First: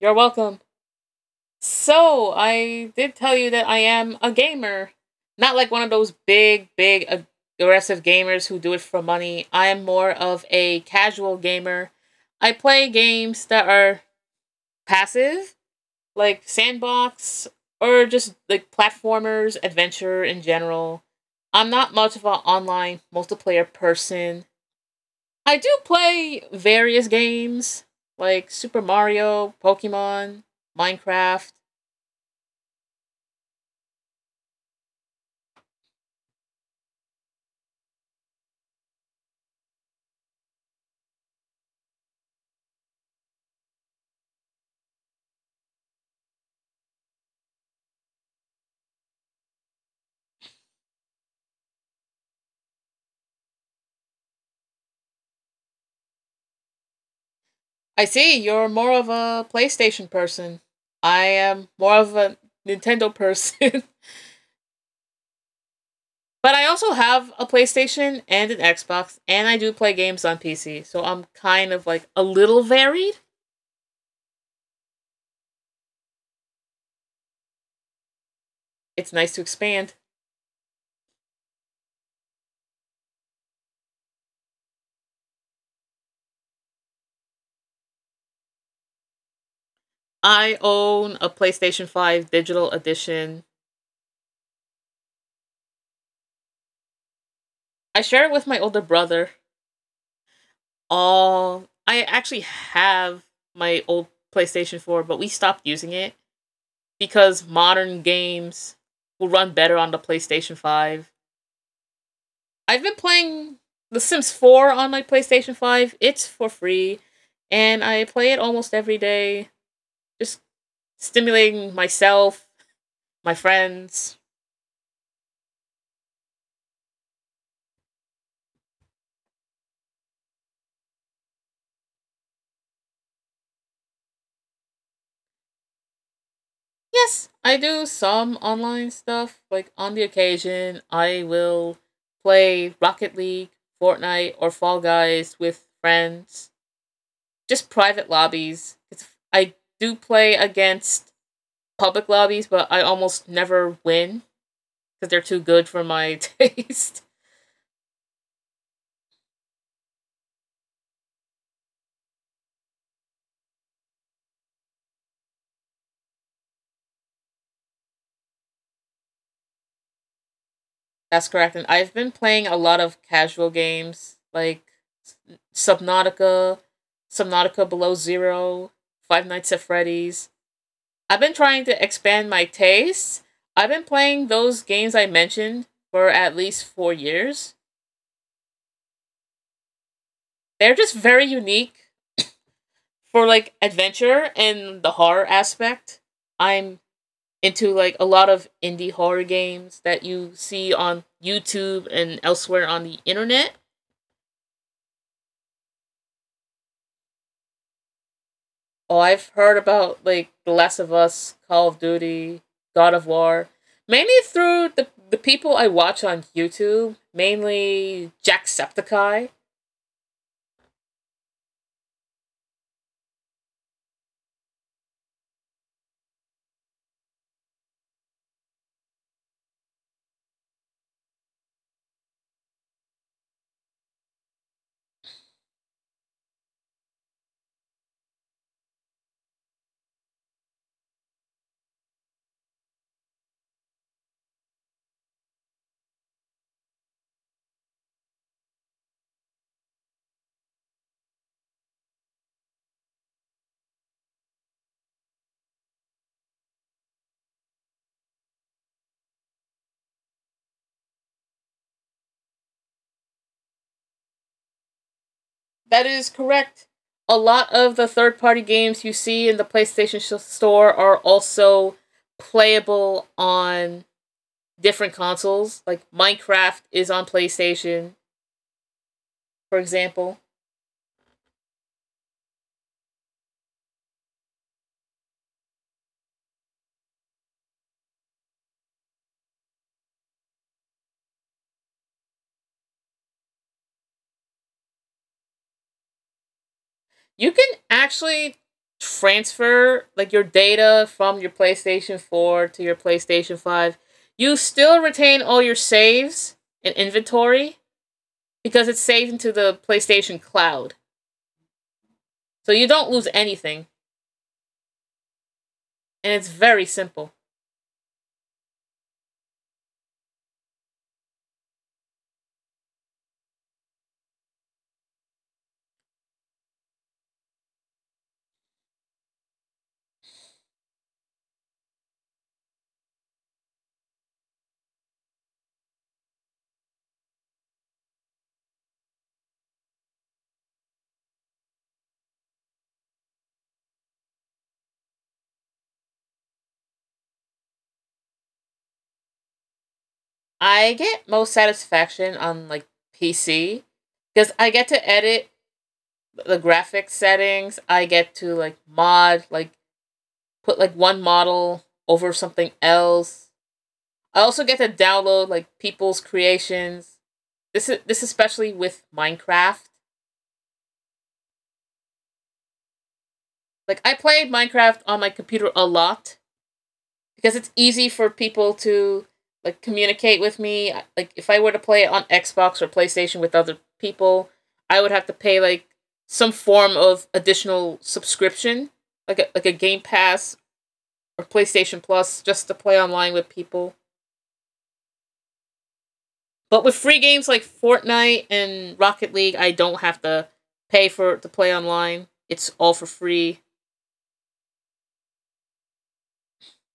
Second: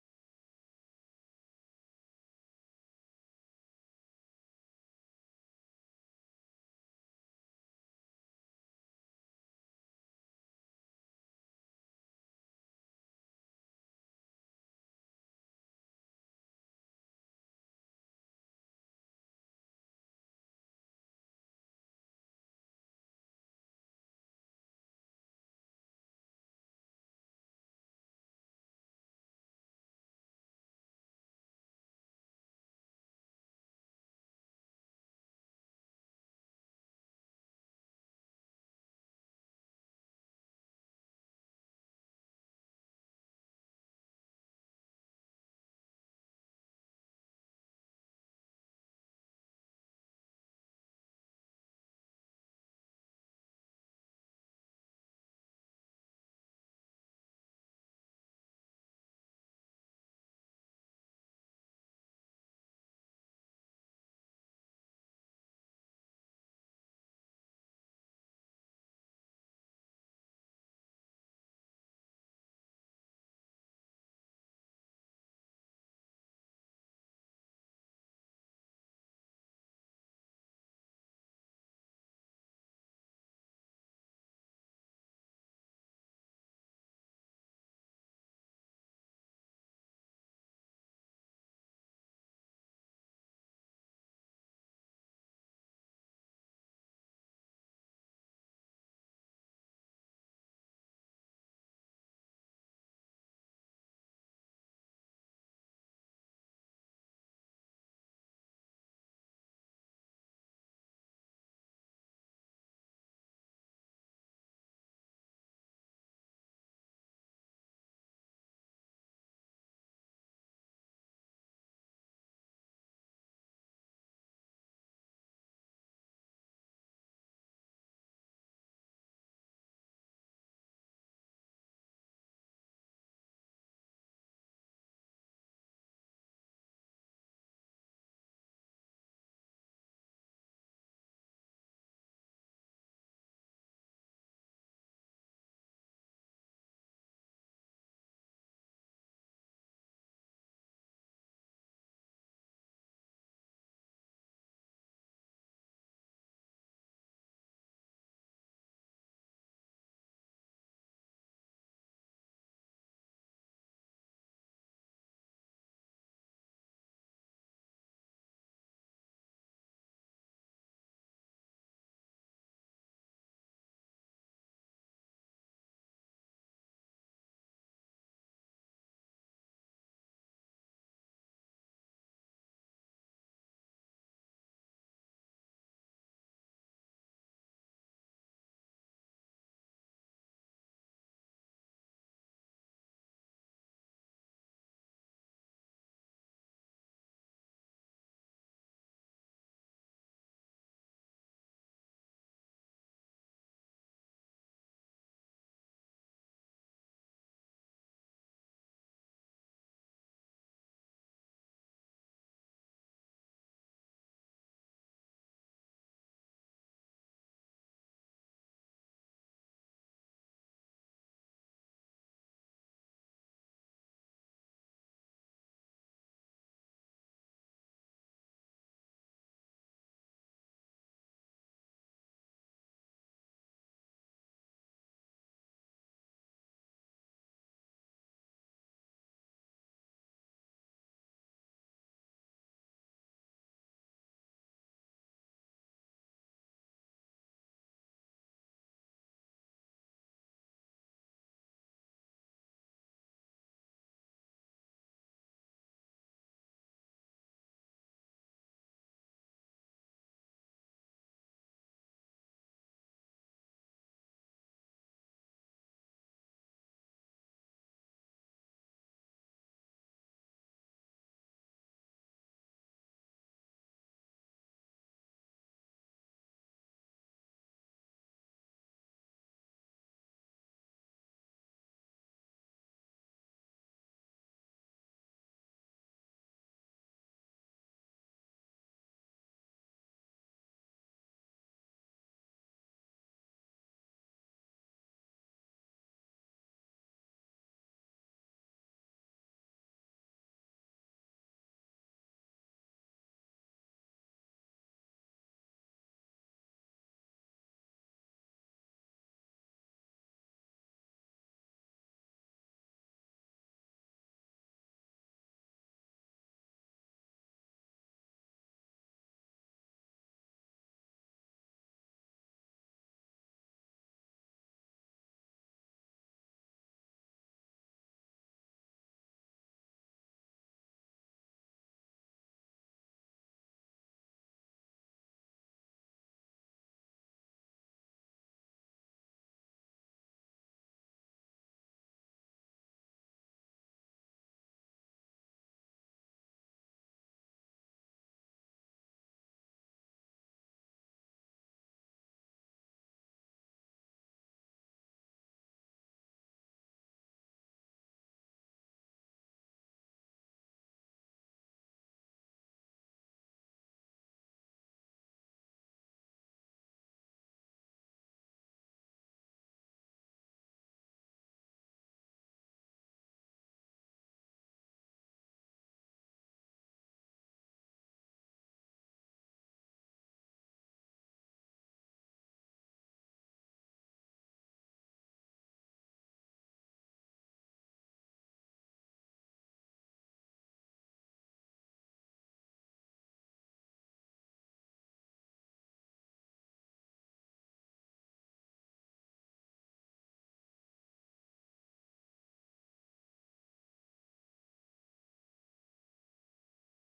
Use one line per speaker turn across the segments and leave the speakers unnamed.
You're welcome. So, I did tell you that I am a gamer. Not like one of those big, big, aggressive gamers who do it for money. I am more of a casual gamer. I play games that are passive, like sandbox, or just like platformers, adventure in general. I'm not much of an online multiplayer person. I do play various games like Super Mario, Pokemon, Minecraft. I see you're more of a PlayStation person. I am more of a Nintendo person. But I also have a PlayStation and an Xbox, and I do play games on PC. So I'm kind of like a little varied. It's nice to expand. I own a PlayStation 5 Digital Edition. I share it with my older brother. All. I actually have my old PlayStation 4, but we stopped using it because modern games will run better on the PlayStation 5. I've been playing The Sims 4 on my PlayStation 5. It's for free, and I play it almost every day, just stimulating myself, my friends. Yes, I do some online stuff. Like on the occasion, I will play Rocket League, Fortnite, or Fall Guys with friends. Just private lobbies. I do play against public lobbies, but I almost never win because they're too good for my taste. That's correct. And I've been playing a lot of casual games like Subnautica, Subnautica Below Zero, Five Nights at Freddy's. I've been trying to expand my tastes. I've been playing those games I mentioned for at least 4 years. They're just very unique for like adventure and the horror aspect. I'm into like a lot of indie horror games that you see on YouTube and elsewhere on the internet. Oh, I've heard about like The Last of Us, Call of Duty, God of War, mainly through the people I watch on YouTube, mainly Jacksepticeye. That is correct. A lot of the third party games you see in the PlayStation Store are also playable on different consoles. Like Minecraft is on PlayStation, for example. You can actually transfer like your data from your PlayStation 4 to your PlayStation 5. You still retain all your saves and inventory because it's saved into the PlayStation cloud. So you don't lose anything and it's very simple. I get most satisfaction on like PC because I get to edit the graphic settings. I get to like mod, like put like one model over something else. I also get to download like people's creations. This is this especially with Minecraft. Like I played Minecraft on my computer a lot because it's easy for people to like communicate with me. Like if I were to play it on Xbox or PlayStation with other people, I would have to pay like some form of additional subscription, like a Game Pass or PlayStation Plus, just to play online with people. But with free games like Fortnite and Rocket League, I don't have to pay for to play online. It's all for free.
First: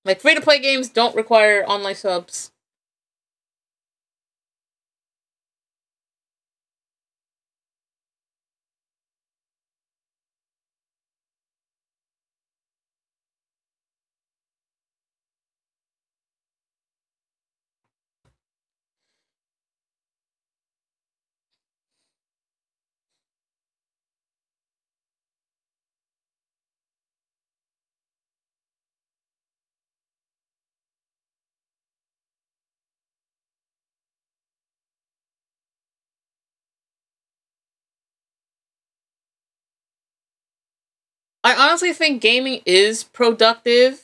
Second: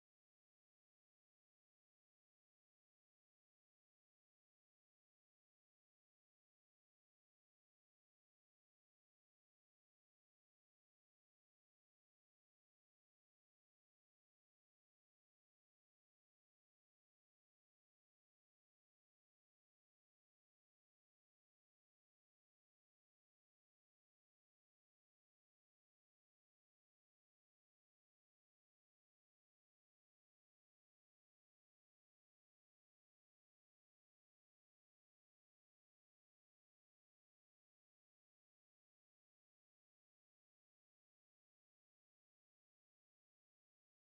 Like free to play games don't require online subs. I honestly think gaming is productive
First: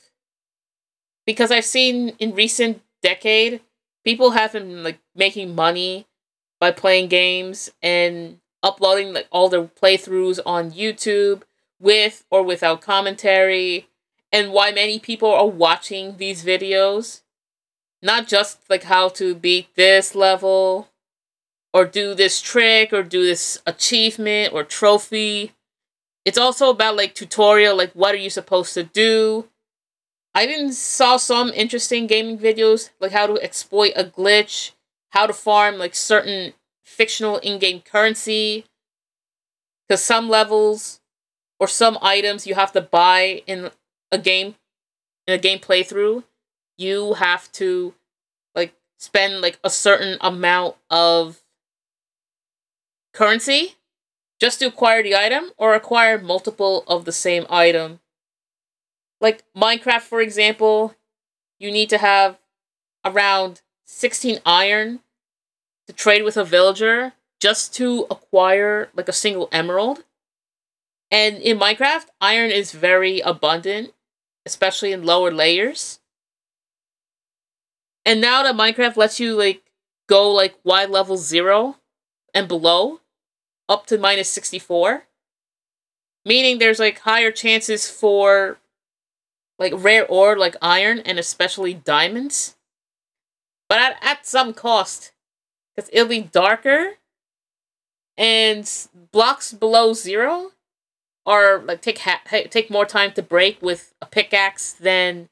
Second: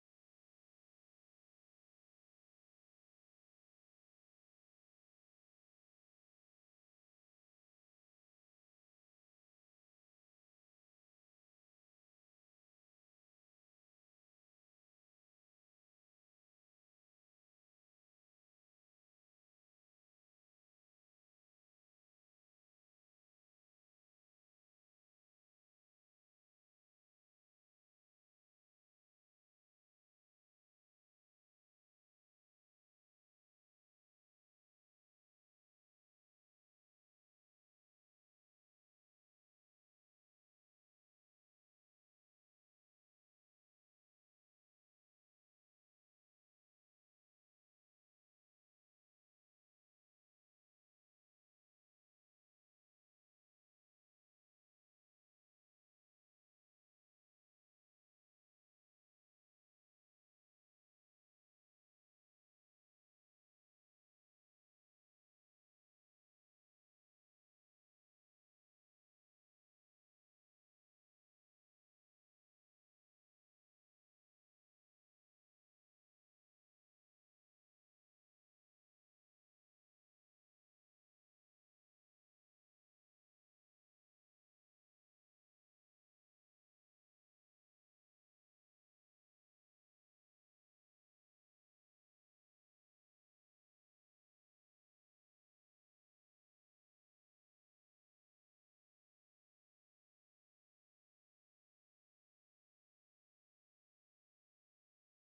because I've seen in recent decade people have been like making money by playing games and uploading like all their playthroughs on YouTube, with or without commentary. And why many people are watching these videos, not just like how to beat this level or do this trick or do this achievement or trophy, it's also about like tutorial, like what are you supposed to do. I even saw some interesting gaming videos, like how to exploit a glitch, how to farm like certain fictional in-game currency. Because some levels or some items you have to buy in a game, playthrough, you have to like spend like a certain amount of currency just to acquire the item or acquire multiple of the same item. Like Minecraft, for example, you need to have around 16 iron to trade with a villager just to acquire like a single emerald. And in Minecraft, iron is very abundant, especially in lower layers. And now that Minecraft lets you like go like Y level 0 and below up to minus 64, meaning there's like higher chances for like rare ore like iron and especially diamonds, but at some cost because it'll be darker and blocks below 0 or like take more time to break with a pickaxe than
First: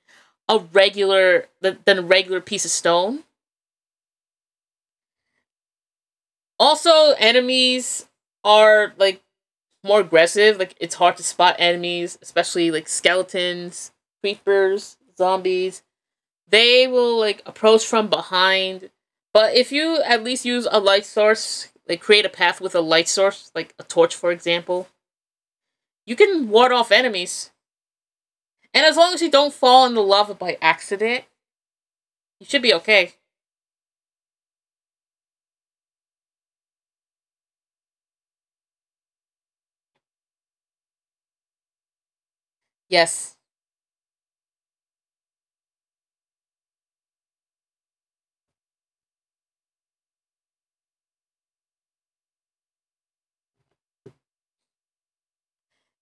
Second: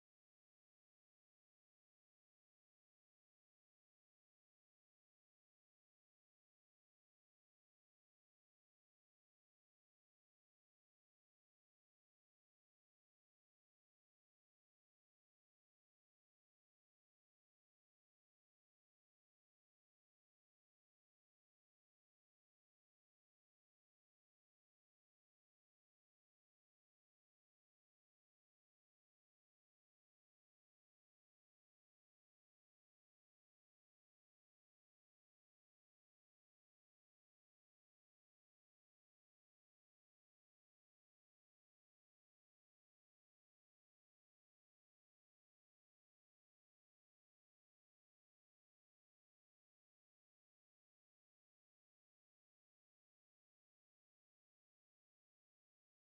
a regular piece of stone. Also, enemies are like more aggressive. Like it's hard to spot enemies, especially like skeletons, creepers, zombies. They will like approach from behind. But if you at least use a light source, like create a path with a light source, like a torch for example, you can ward off enemies. And as long as you don't fall in the lava by accident, you should be okay. Yes.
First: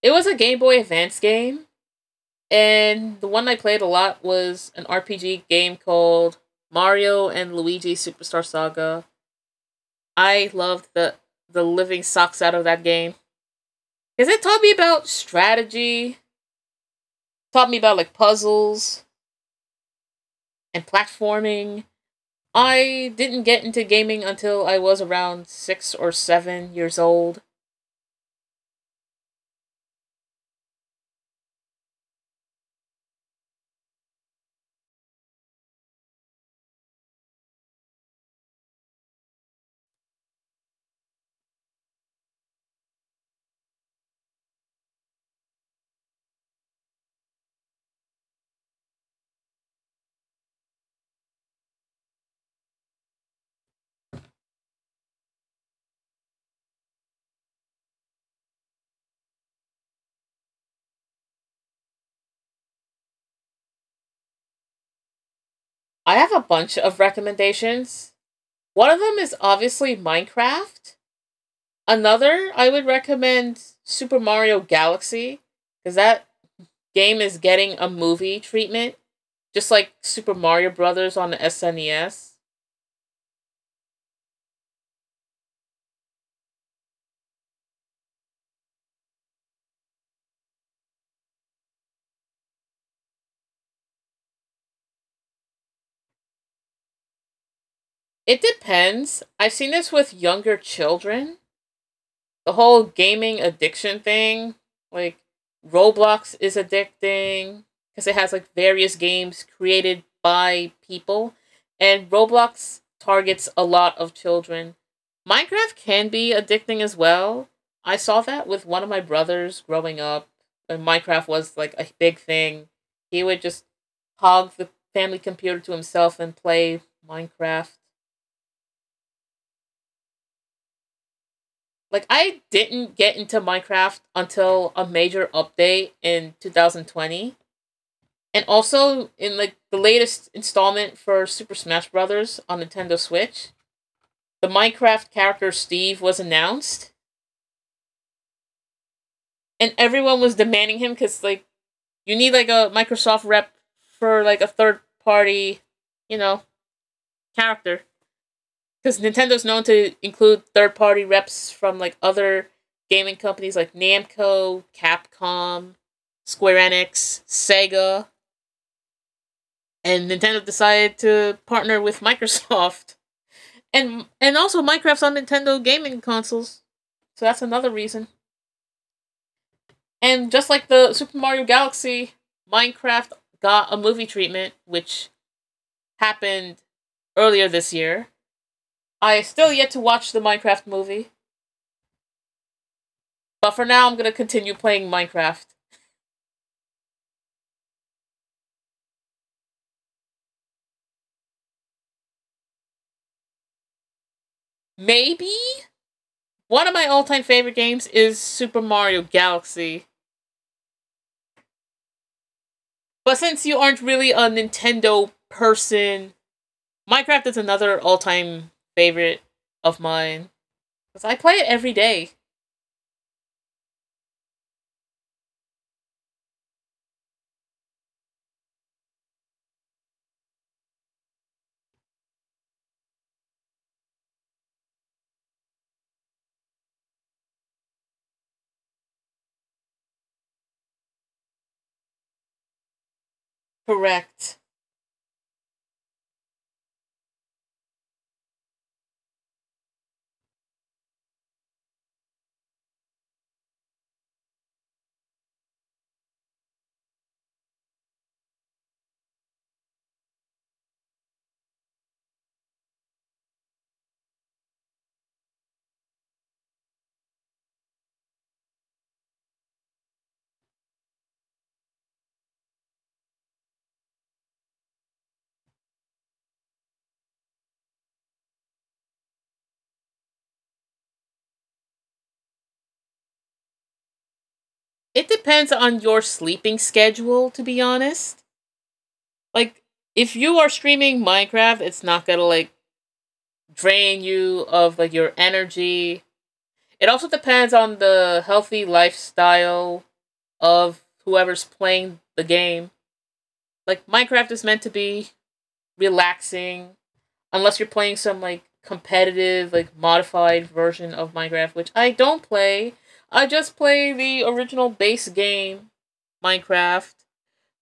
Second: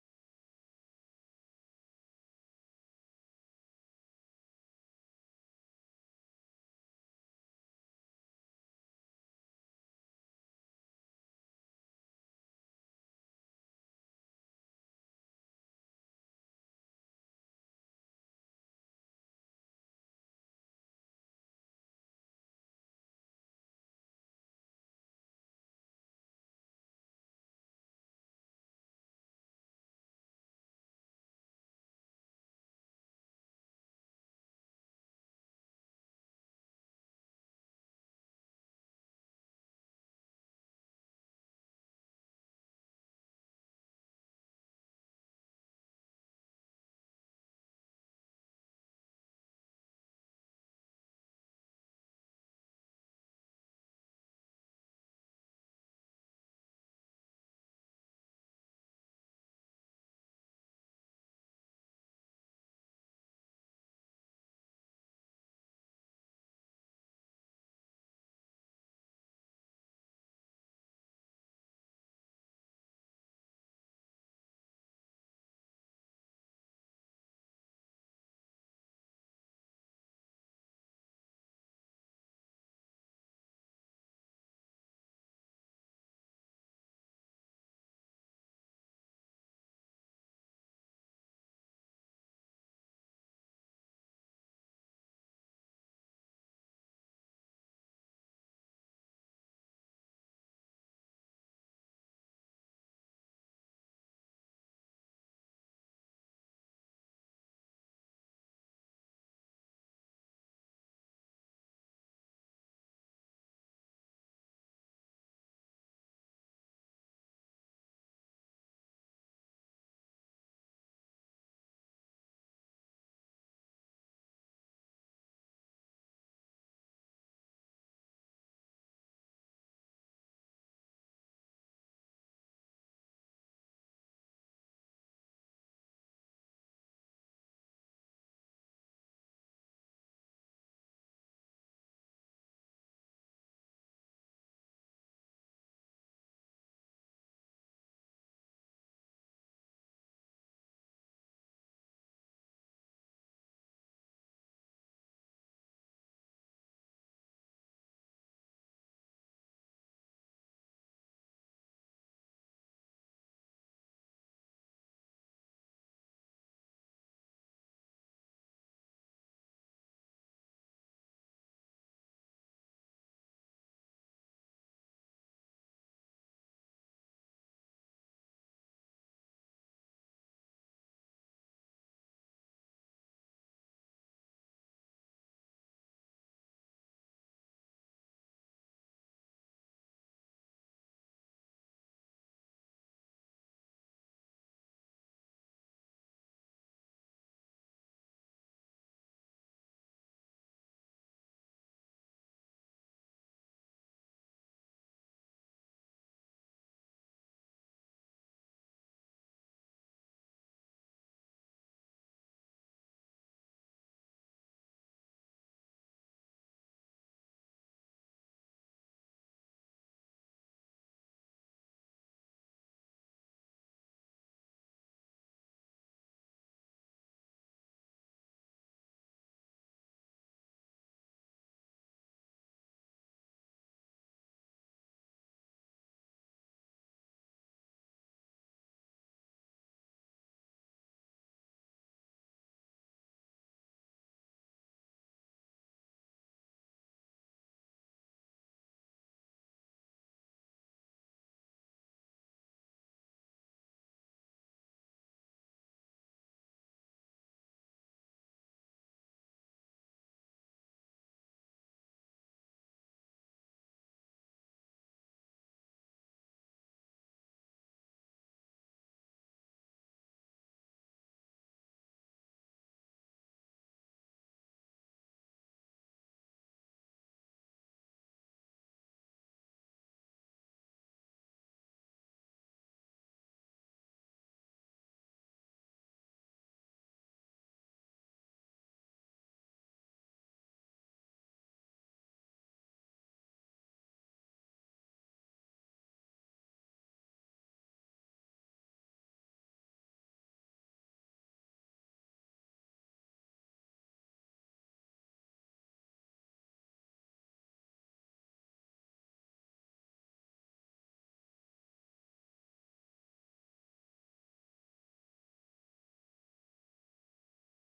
It was a Game Boy Advance game, and the one I played a lot was an RPG game called Mario and Luigi Superstar Saga. I loved the living socks out of that game because it taught me about strategy, taught me about like puzzles and platforming. I didn't get into gaming until I was around 6 or 7 years old. I have a bunch of recommendations. One of them is obviously Minecraft. Another, I would recommend Super Mario Galaxy because that game is getting a movie treatment, just like Super Mario Brothers on the SNES. It depends. I've seen this with younger children the whole gaming addiction thing, like Roblox is addicting because it has like various games created by people, and Roblox targets a lot of children. Minecraft can be addicting as well. I saw that with one of my brothers growing up, and Minecraft was like a big thing. He would just hog the family computer to himself and play Minecraft. Like I didn't get into Minecraft until a major update in 2020. And also in like the latest installment for Super Smash Brothers on Nintendo Switch, the Minecraft character Steve was announced and everyone was demanding him cuz like you need like a Microsoft rep for like a third party, you know, character. Because Nintendo's known to include third party reps from like other gaming companies like Namco, Capcom, Square Enix, Sega, and Nintendo decided to partner with Microsoft. And also Minecraft's on Nintendo gaming consoles. So that's another reason. And just like the Super Mario Galaxy, Minecraft got a movie treatment which happened earlier this year. I still yet to watch the Minecraft movie, but for now I'm going to continue playing Minecraft. Maybe one of my all-time favorite games is Super Mario Galaxy. But since you aren't really a Nintendo person, Minecraft is another all-time favorite of mine cuz I play it every day. Correct. It depends on your sleeping schedule to be honest. Like if you are streaming Minecraft, it's not going to like drain you of like your energy. It also depends on the healthy lifestyle of whoever's playing the game. Like Minecraft is meant to be relaxing, unless you're playing some like competitive, like modified version of Minecraft, which I don't play. I just play the original base game, Minecraft,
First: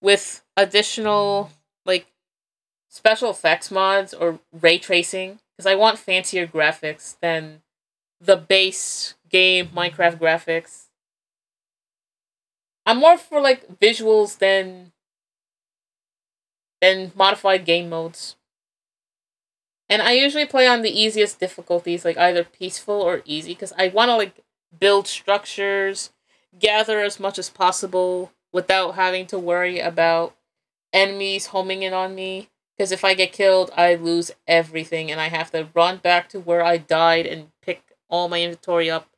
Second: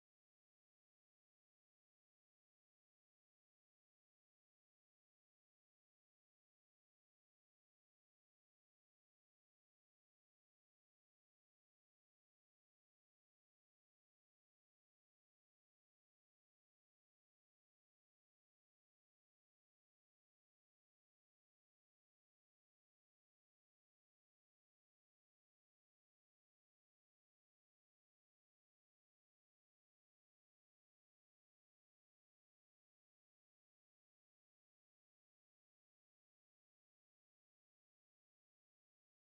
with additional like special effects mods or ray tracing because I want fancier graphics than the base game Minecraft graphics. I'm more for like visuals than modified game modes. And I usually play on the easiest difficulties, like either peaceful or easy, because I want to like build structures, gather as much as possible without having to worry about enemies homing in on me. Because if I get killed, I lose everything, and I have to run back to where I died and pick all my inventory up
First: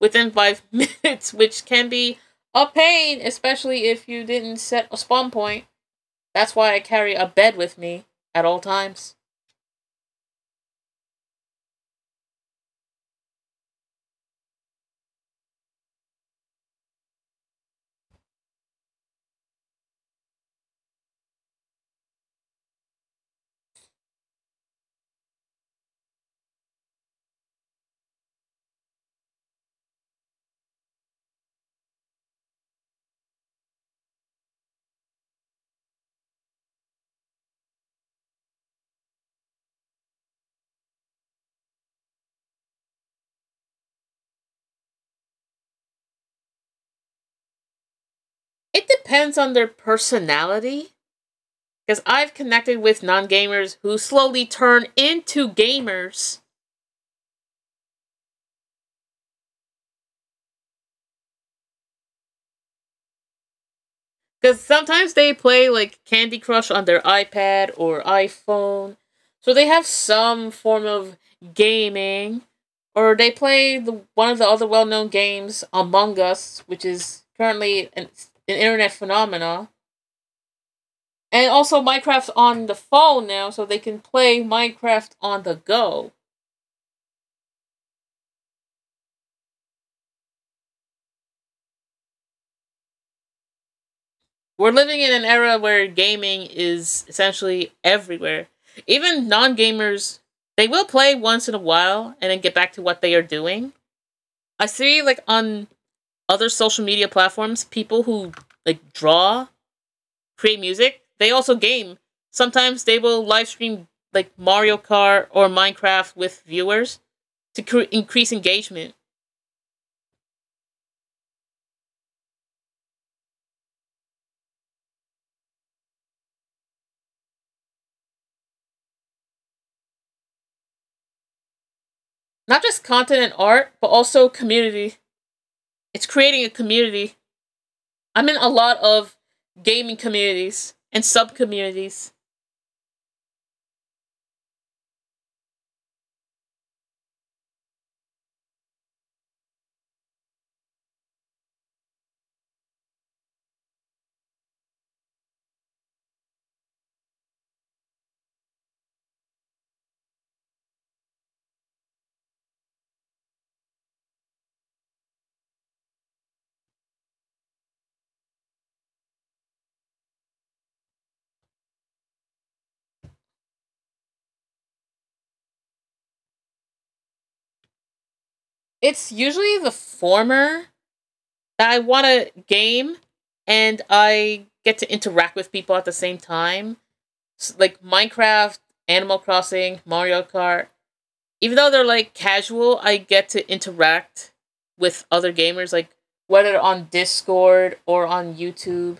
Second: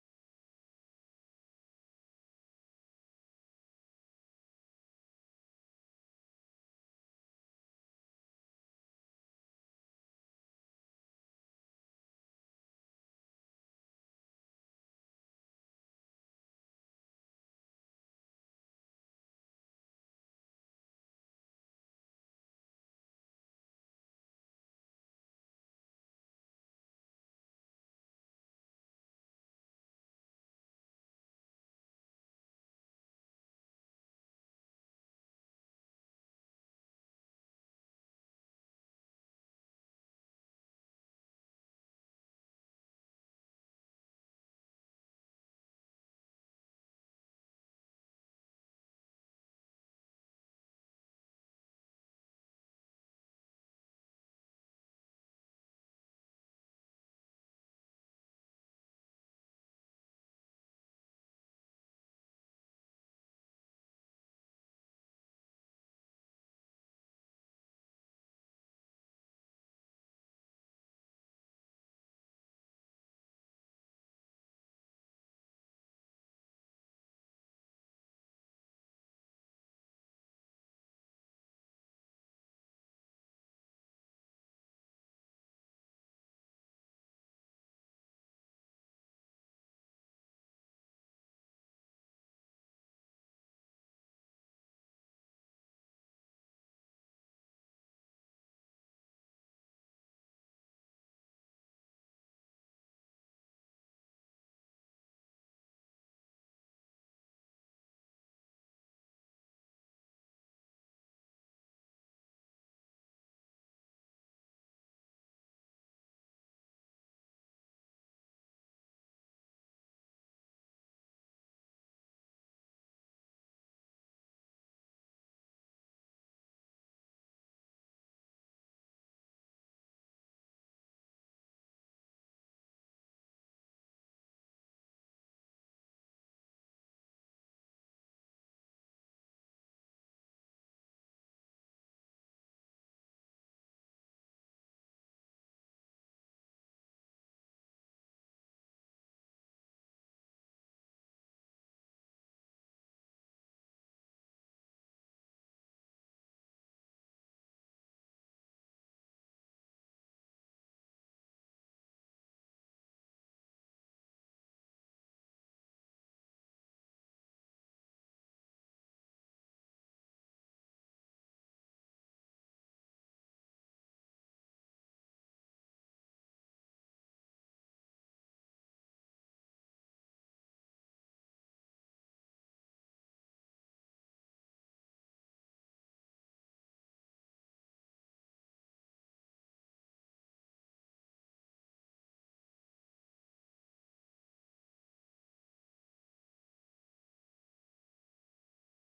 within five minutes, which can be a pain, especially if you didn't set a spawn point. That's why I carry a bed with me at all times. It depends on their personality. Because I've connected with non gamers who slowly turn into gamers. Because sometimes they play like Candy Crush on their iPad or iPhone. So they have some form of gaming. Or they play one of the other well known games, Among Us, which is currently an internet phenomenon. And also, Minecraft's on the phone now, so they can play Minecraft on the go. We're living in an era where gaming is essentially everywhere. Even non gamers, they will play once in a while and then get back to what they are doing. I see, like, on other social media platforms, people who, like, draw, create music, they also game. Sometimes they will live stream, like, Mario Kart or Minecraft with viewers to increase engagement. Not just content and art, but also community. It's creating a community. I'm in a lot of gaming communities and sub communities. It's usually the former that I want to game and I get to interact with people at the same time. Like Minecraft, Animal Crossing, Mario Kart. Even though they're like casual, I get to interact with other gamers, like whether on Discord or on YouTube.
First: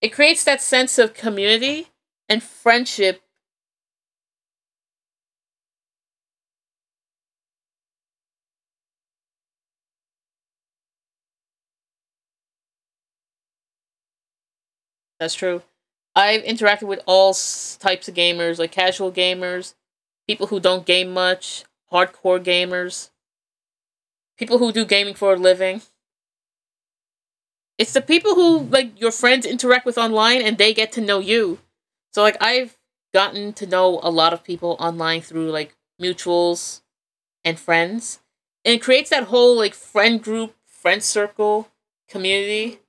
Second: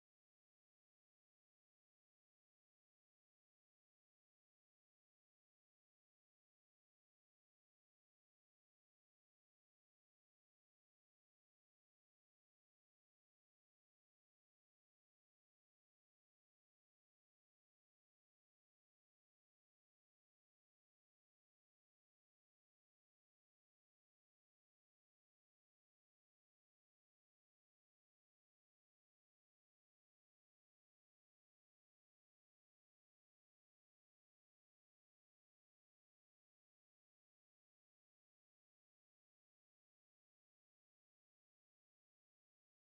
It creates that sense of community and friendship. That's true. I've interacted with all types of gamers, like casual gamers, people who don't game much, hardcore gamers, people who do gaming for a living. It's the people who like your friends interact with online and they get to know you. So like I've gotten to know a lot of people online through like mutuals and friends. And it creates that whole like friend group, friend circle, community.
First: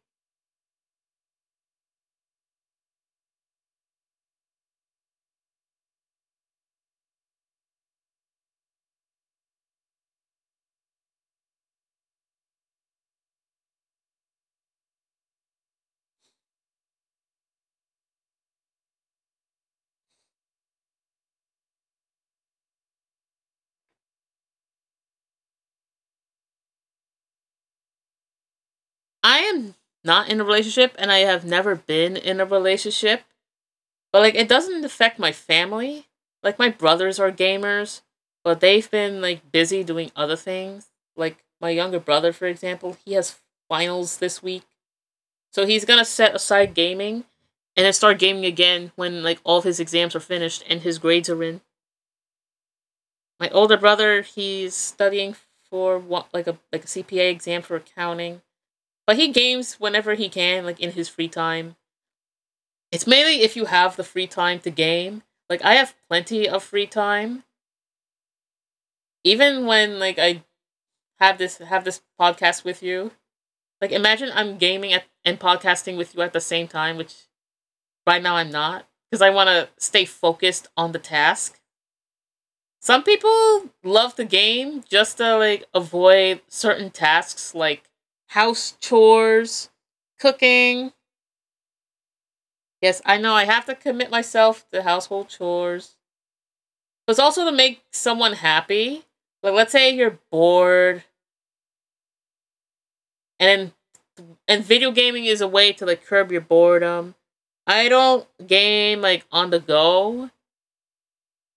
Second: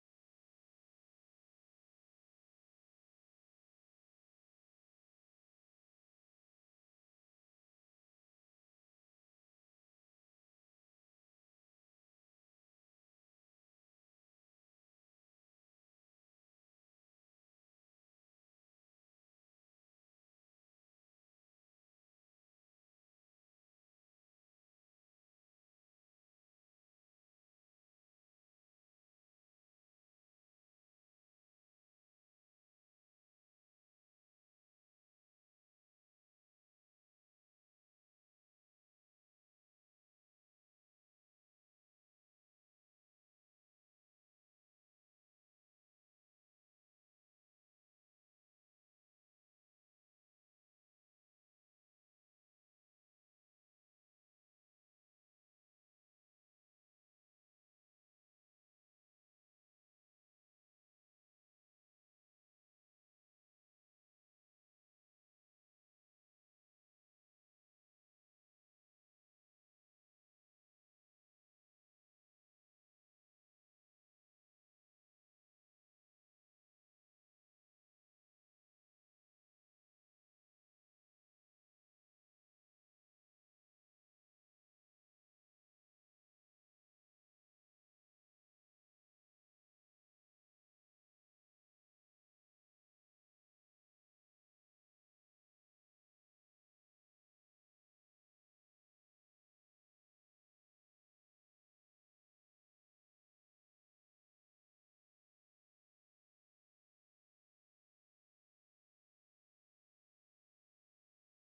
I am not in a relationship and I have never been in a relationship. But like it doesn't affect my family. Like my brothers are gamers, but they've been like busy doing other things. Like my younger brother, for example, he has finals this week. So he's gonna set aside gaming and then start gaming again when like all of his exams are finished and his grades are in. My older brother, he's studying for what like a CPA exam for accounting. But he games whenever he can, like in his free time. It's mainly if you have the free time to game. Like I have plenty of free time. Even when like I have this podcast with you. Like imagine I'm gaming at, and podcasting with you at the same time, which right now I'm not because I want to stay focused on the task. Some people love the game just to like avoid certain tasks like house chores, cooking. Yes, I know I have to commit myself to household chores. It's also to make someone happy. Like let's say you're bored and and video gaming is a way to like curb your boredom. I don't game like on the go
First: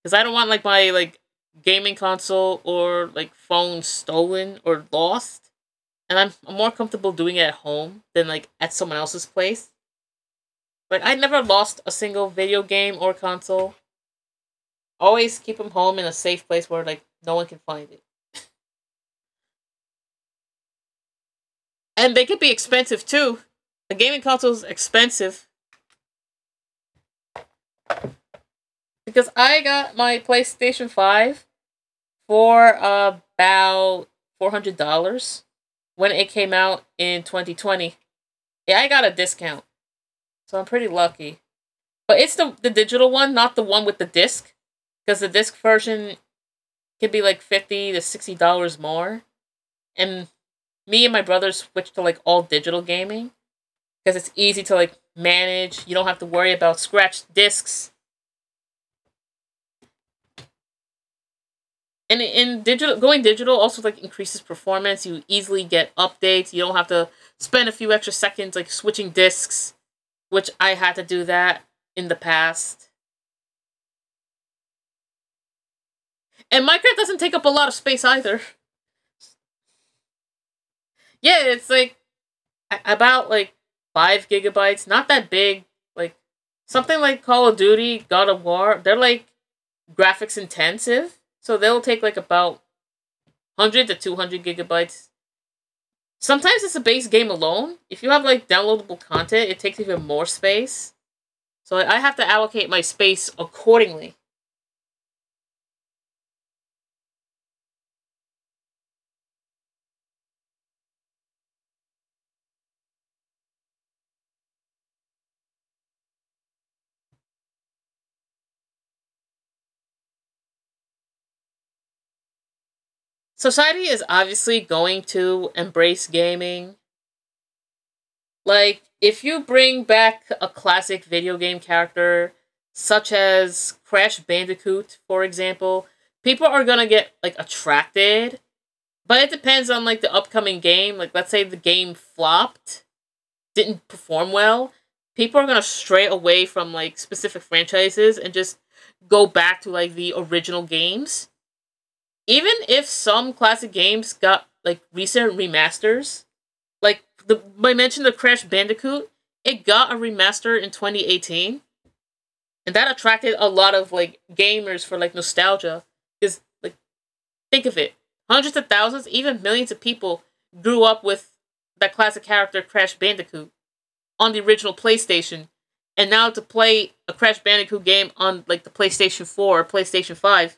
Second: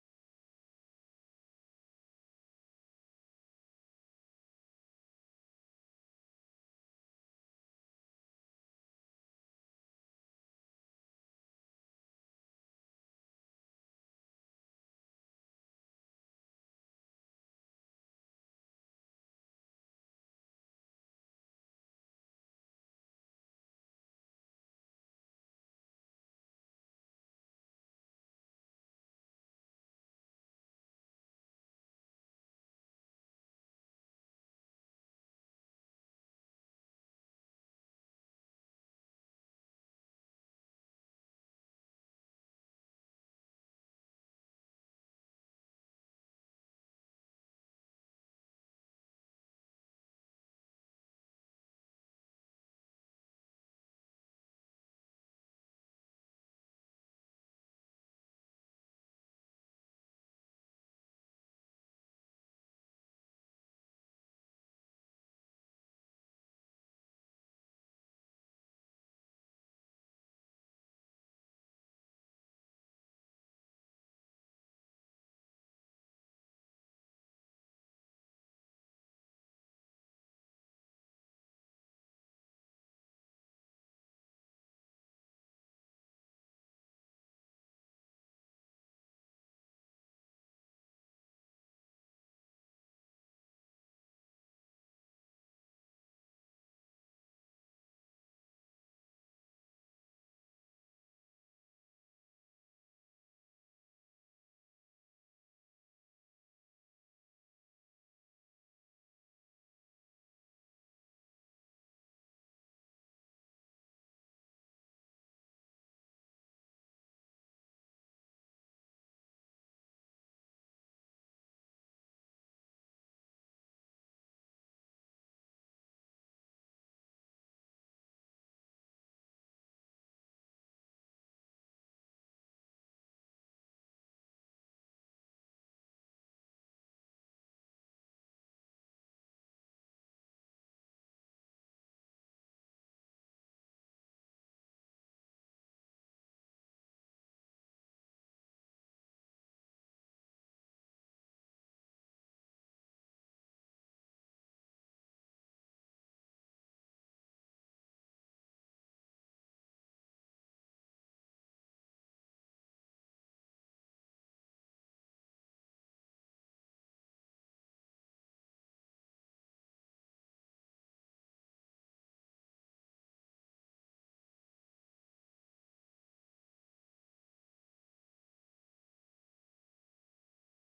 cuz I don't want like my gaming console or like phone stolen or lost. And I'm more comfortable doing it at home than like at someone else's place. But I never lost a single video game or console. Always keep them home in a safe place where like no one can find it. And they could be expensive too. The gaming console's expensive because I got my PlayStation Five for about $400 when it came out in 2020. Yeah, I got a discount, so I'm pretty lucky. But it's the digital one, not the one with the disc, because the disc version could be like $50 to $60 more. And me and my brother switched to like all digital gaming because it's easy to like manage. You don't have to worry about scratched discs, and in digital, going digital also like increases performance. You easily get updates. You don't have to spend a few extra seconds like switching disks, which I had to do that in the past. And Minecraft doesn't take up a lot of space either. Yeah, it's like about like 5 GB, not that big. Like something like Call of Duty, God of War, they're like graphics intensive, so they'll take like about 100 to 200 gigabytes. Sometimes it's a base game alone. If you have like downloadable content, it takes even more space. So I have to allocate my space accordingly. Society is obviously going to embrace gaming. Like, if you bring back a classic video game character, such as Crash Bandicoot, for example, people are gonna get like attracted. But it depends on like the upcoming game. Like, let's say the game flopped, didn't perform well, people are gonna stray away from like specific franchises and just go back to like the original games. Even if some classic games got like recent remasters, like the I mentioned the Crash Bandicoot, it got a remaster in 2018, and that attracted a lot of like gamers for like nostalgia. Cause like think of it, hundreds of thousands, even millions of people grew up with that classic character Crash Bandicoot on the original PlayStation, and now to play a Crash Bandicoot game on like the PlayStation 4 or PlayStation 5,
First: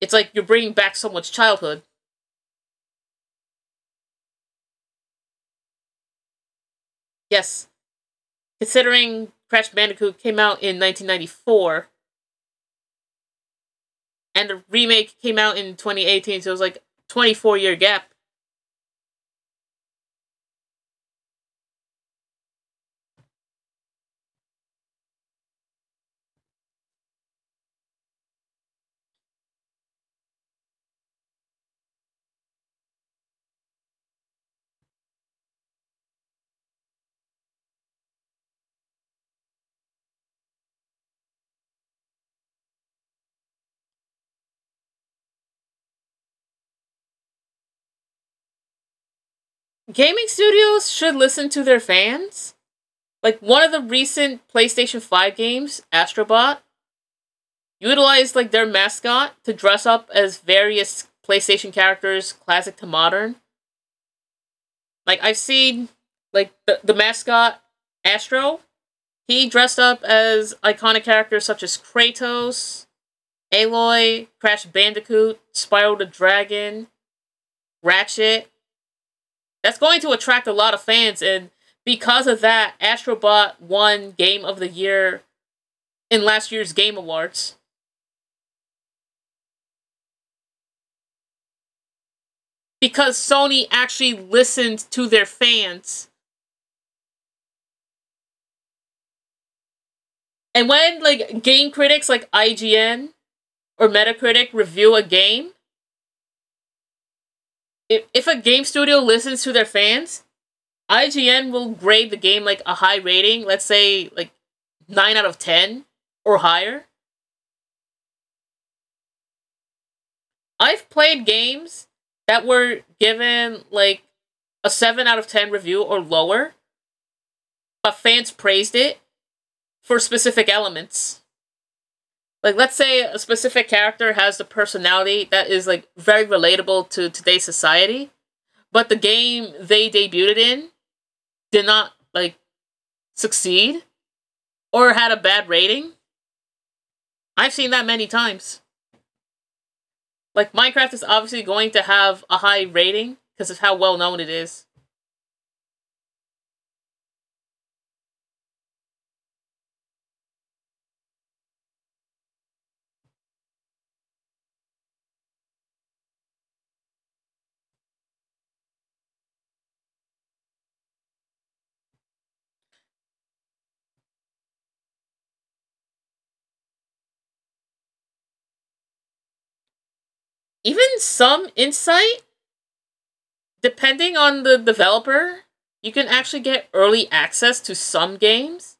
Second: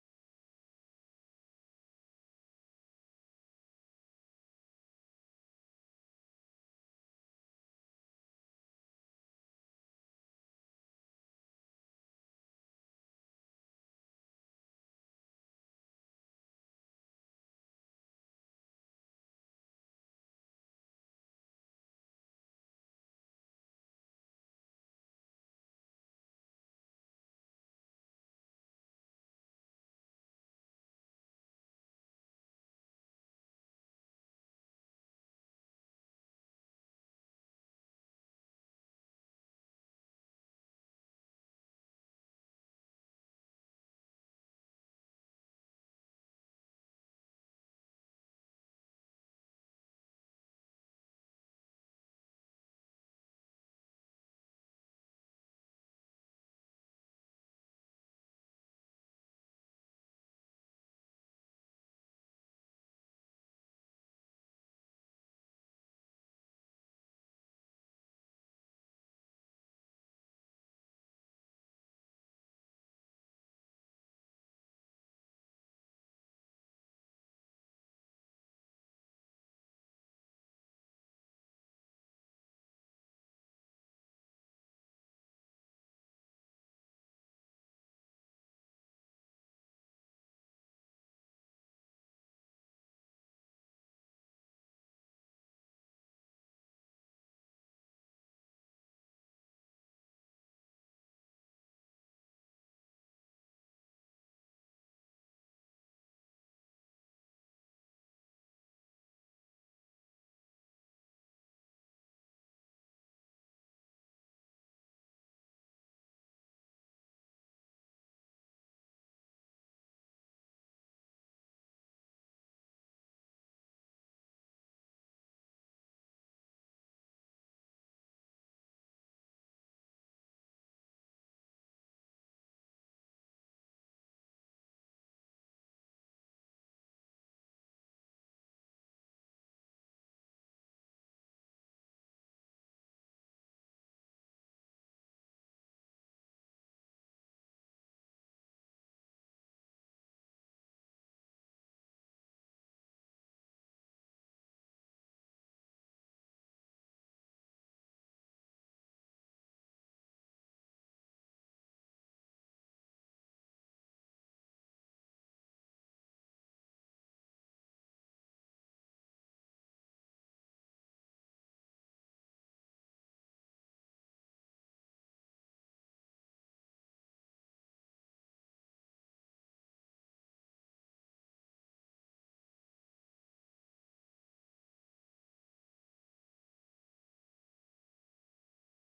it's like you're bringing back someone's childhood. Yes, considering Crash Bandicoot came out in 1994 and the remake came out in 2018, so it was like a 24-year gap. Gaming studios should listen to their fans. Like one of the recent PlayStation 5 games, Astro Bot, utilized like their mascot to dress up as various PlayStation characters, classic to modern. Like I've seen like the mascot Astro. He dressed up as iconic characters such as Kratos, Aloy, Crash Bandicoot, Spiral the Dragon, Ratchet. That's going to attract a lot of fans, and because of that, Astro Bot won Game of the Year in last year's Game Awards because Sony actually listened to their fans. And when like game critics like IGN or Metacritic review a game, if a game studio listens to their fans, IGN will grade the game like a high rating, let's say like 9 out of 10 or higher. I've played games that were given like a 7 out of 10 review or lower, but fans praised it for specific elements. Like let's say a specific character has the personality that is like very relatable to today's society, but the game they debuted in did not like succeed or had a bad rating. I've seen that many times. Like Minecraft is obviously going to have a high rating because of how well known it is. Even some insight, depending on the developer, you can actually get early access to some games.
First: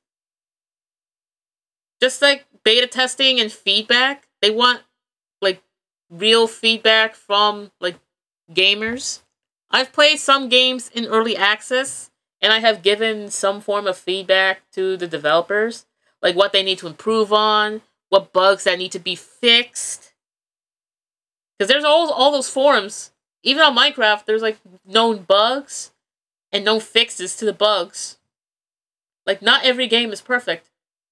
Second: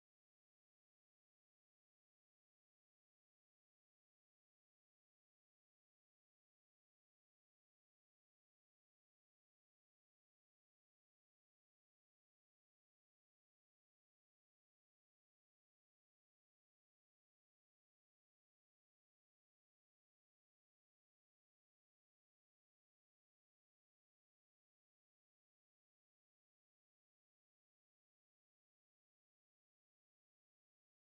Just like beta testing and feedback, they want like real feedback from like gamers. I've played some games in early access and I have given some form of feedback to the developers, like what they need to improve on, what bugs that need to be fixed. Because there's all those forums, even on Minecraft, there's like known bugs and known fixes to the bugs. Like, not every game is perfect.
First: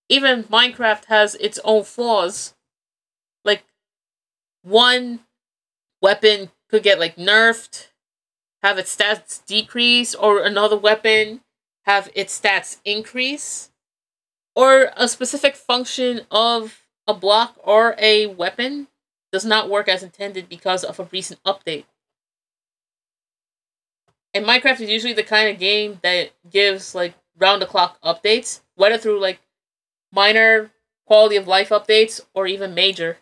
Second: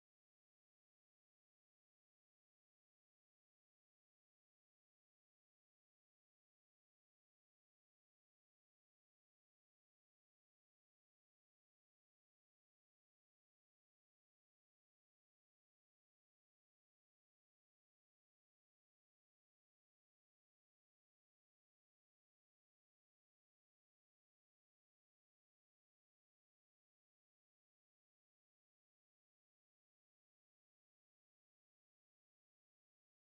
Even Minecraft has its own flaws. Like, one weapon could get like nerfed, have its stats decrease, or another weapon have its stats increase, or a specific function of a block or a weapon does not work as intended because of a recent update. And Minecraft is usually the kind of game that gives like round the clock updates, whether through like minor quality of life updates or even major.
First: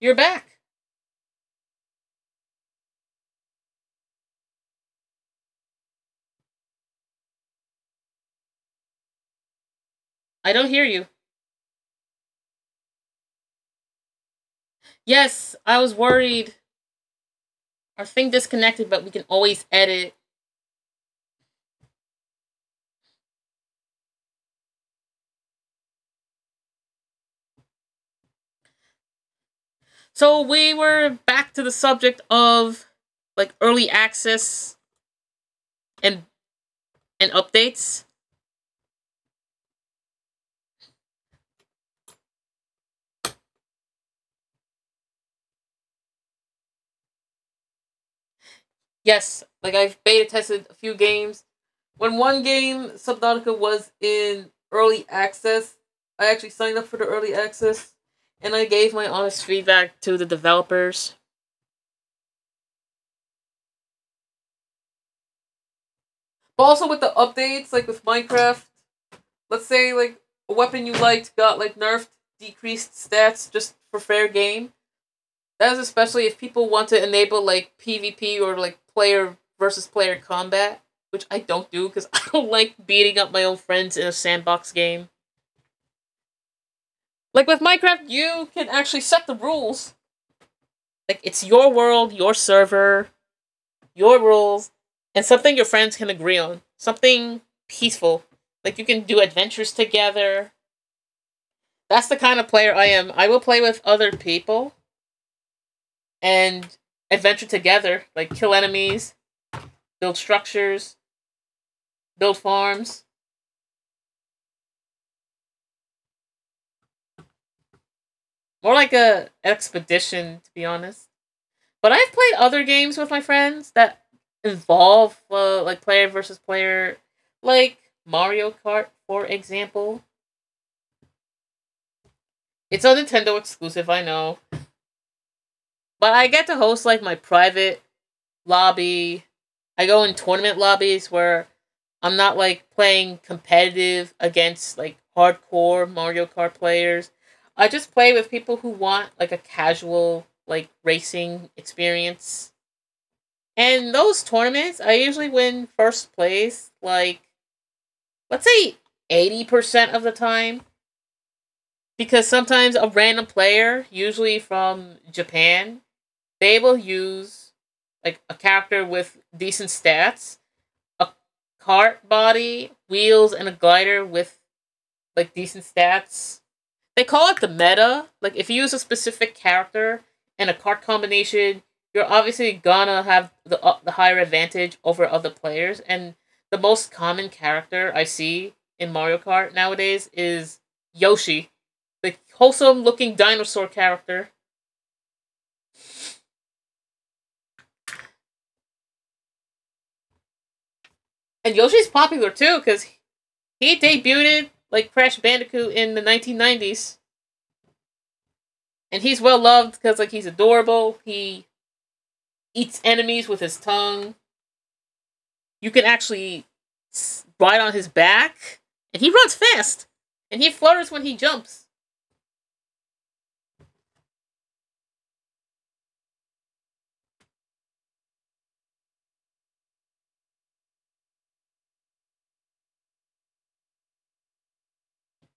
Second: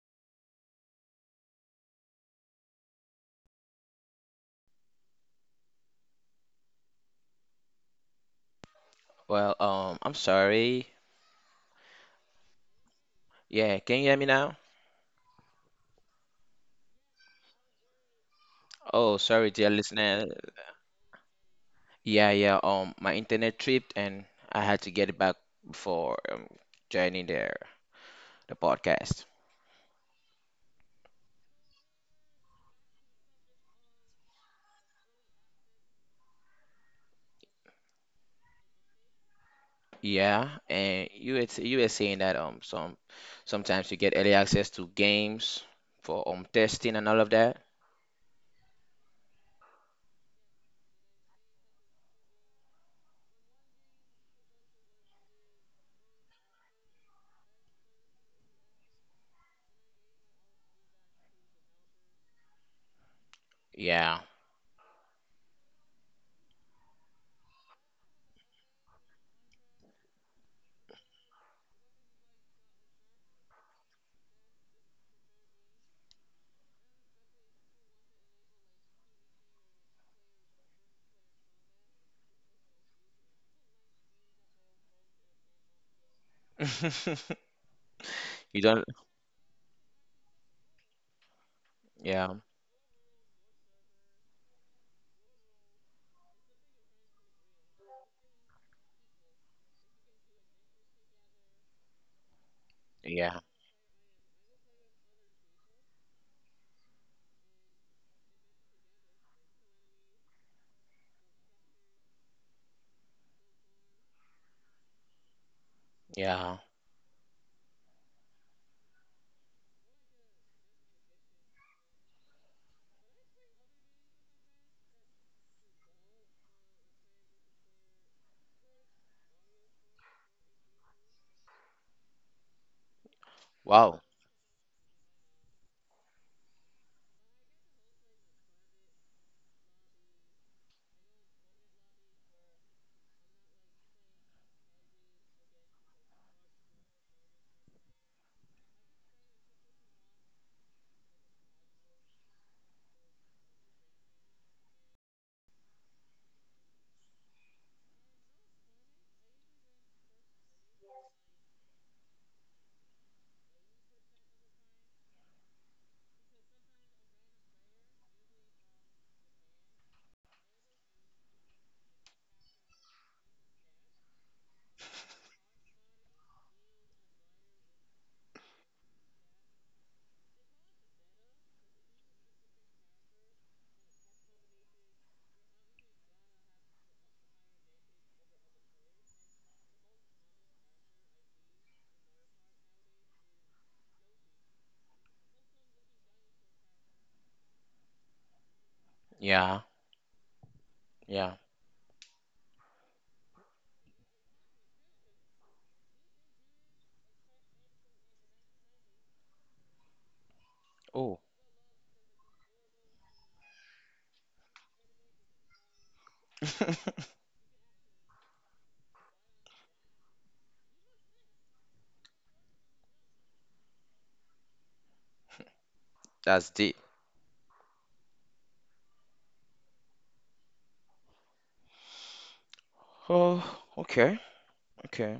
You're back.
I'm
I don't hear
sorry.
you.
Yeah, can you hear me now?
Yes, I was worried. Our thing disconnected, but we
Oh,
can
sorry,
always
dear
edit.
listener. Yeah, yeah. My internet tripped and I had to get it back before joining the podcast.
So we were back to the subject of like early access and and updates.
Yeah, and you were saying that sometimes you get early access to games for testing and all of that.
Yes, like I've beta tested a few games. When one game Subnautica was in early access, I actually signed up for the early access and I gave my honest feedback to the developers.
Yeah.
But also with the updates, like with Minecraft, let's say like a weapon you liked got like nerfed, decreased stats just for fair game. That's especially if people want to enable like PvP or like player versus player combat, which I don't do because I don't like beating up my own friends in a sandbox game. Like with Minecraft, you can
You don't.
actually set the rules. Like it's your world, your
Yeah,
server, your rules, and something your friends can agree on. Something peaceful. Like you can do adventures together. That's the kind of player I am. I will
yeah,
play with other people and adventure together, like kill enemies, build structures, build farms.
yeah.
More like a expedition, to be honest. But I've played other games with my friends that involve like player versus player, like Mario Kart, for example. It's a Nintendo exclusive,
Wow.
I know, but I get to host like my private lobby. I go in tournament lobbies where I'm not like playing competitive against like hardcore Mario Kart players. I just play with people who want like a casual like racing experience. And those tournaments, I usually win first place like let's say 80% of the time because sometimes a random player, usually from Japan, they will use like a character with decent stats, a cart body, wheels, and a glider with like decent stats. They call it the meta. Like if you use a specific character and a cart combination, you're obviously gonna have the higher advantage over other players. And the most common character I see in Mario Kart nowadays is Yoshi, the wholesome looking dinosaur character.
Yeah, yeah.
And Yoshi's popular too because he debuted like Crash Bandicoot in the 1990s. And he's well loved because like he's adorable.
Oh,
He eats enemies with his tongue. You can actually ride on his back, and he runs fast, and he flutters when he jumps.
that's deep. Oh, okay, okay.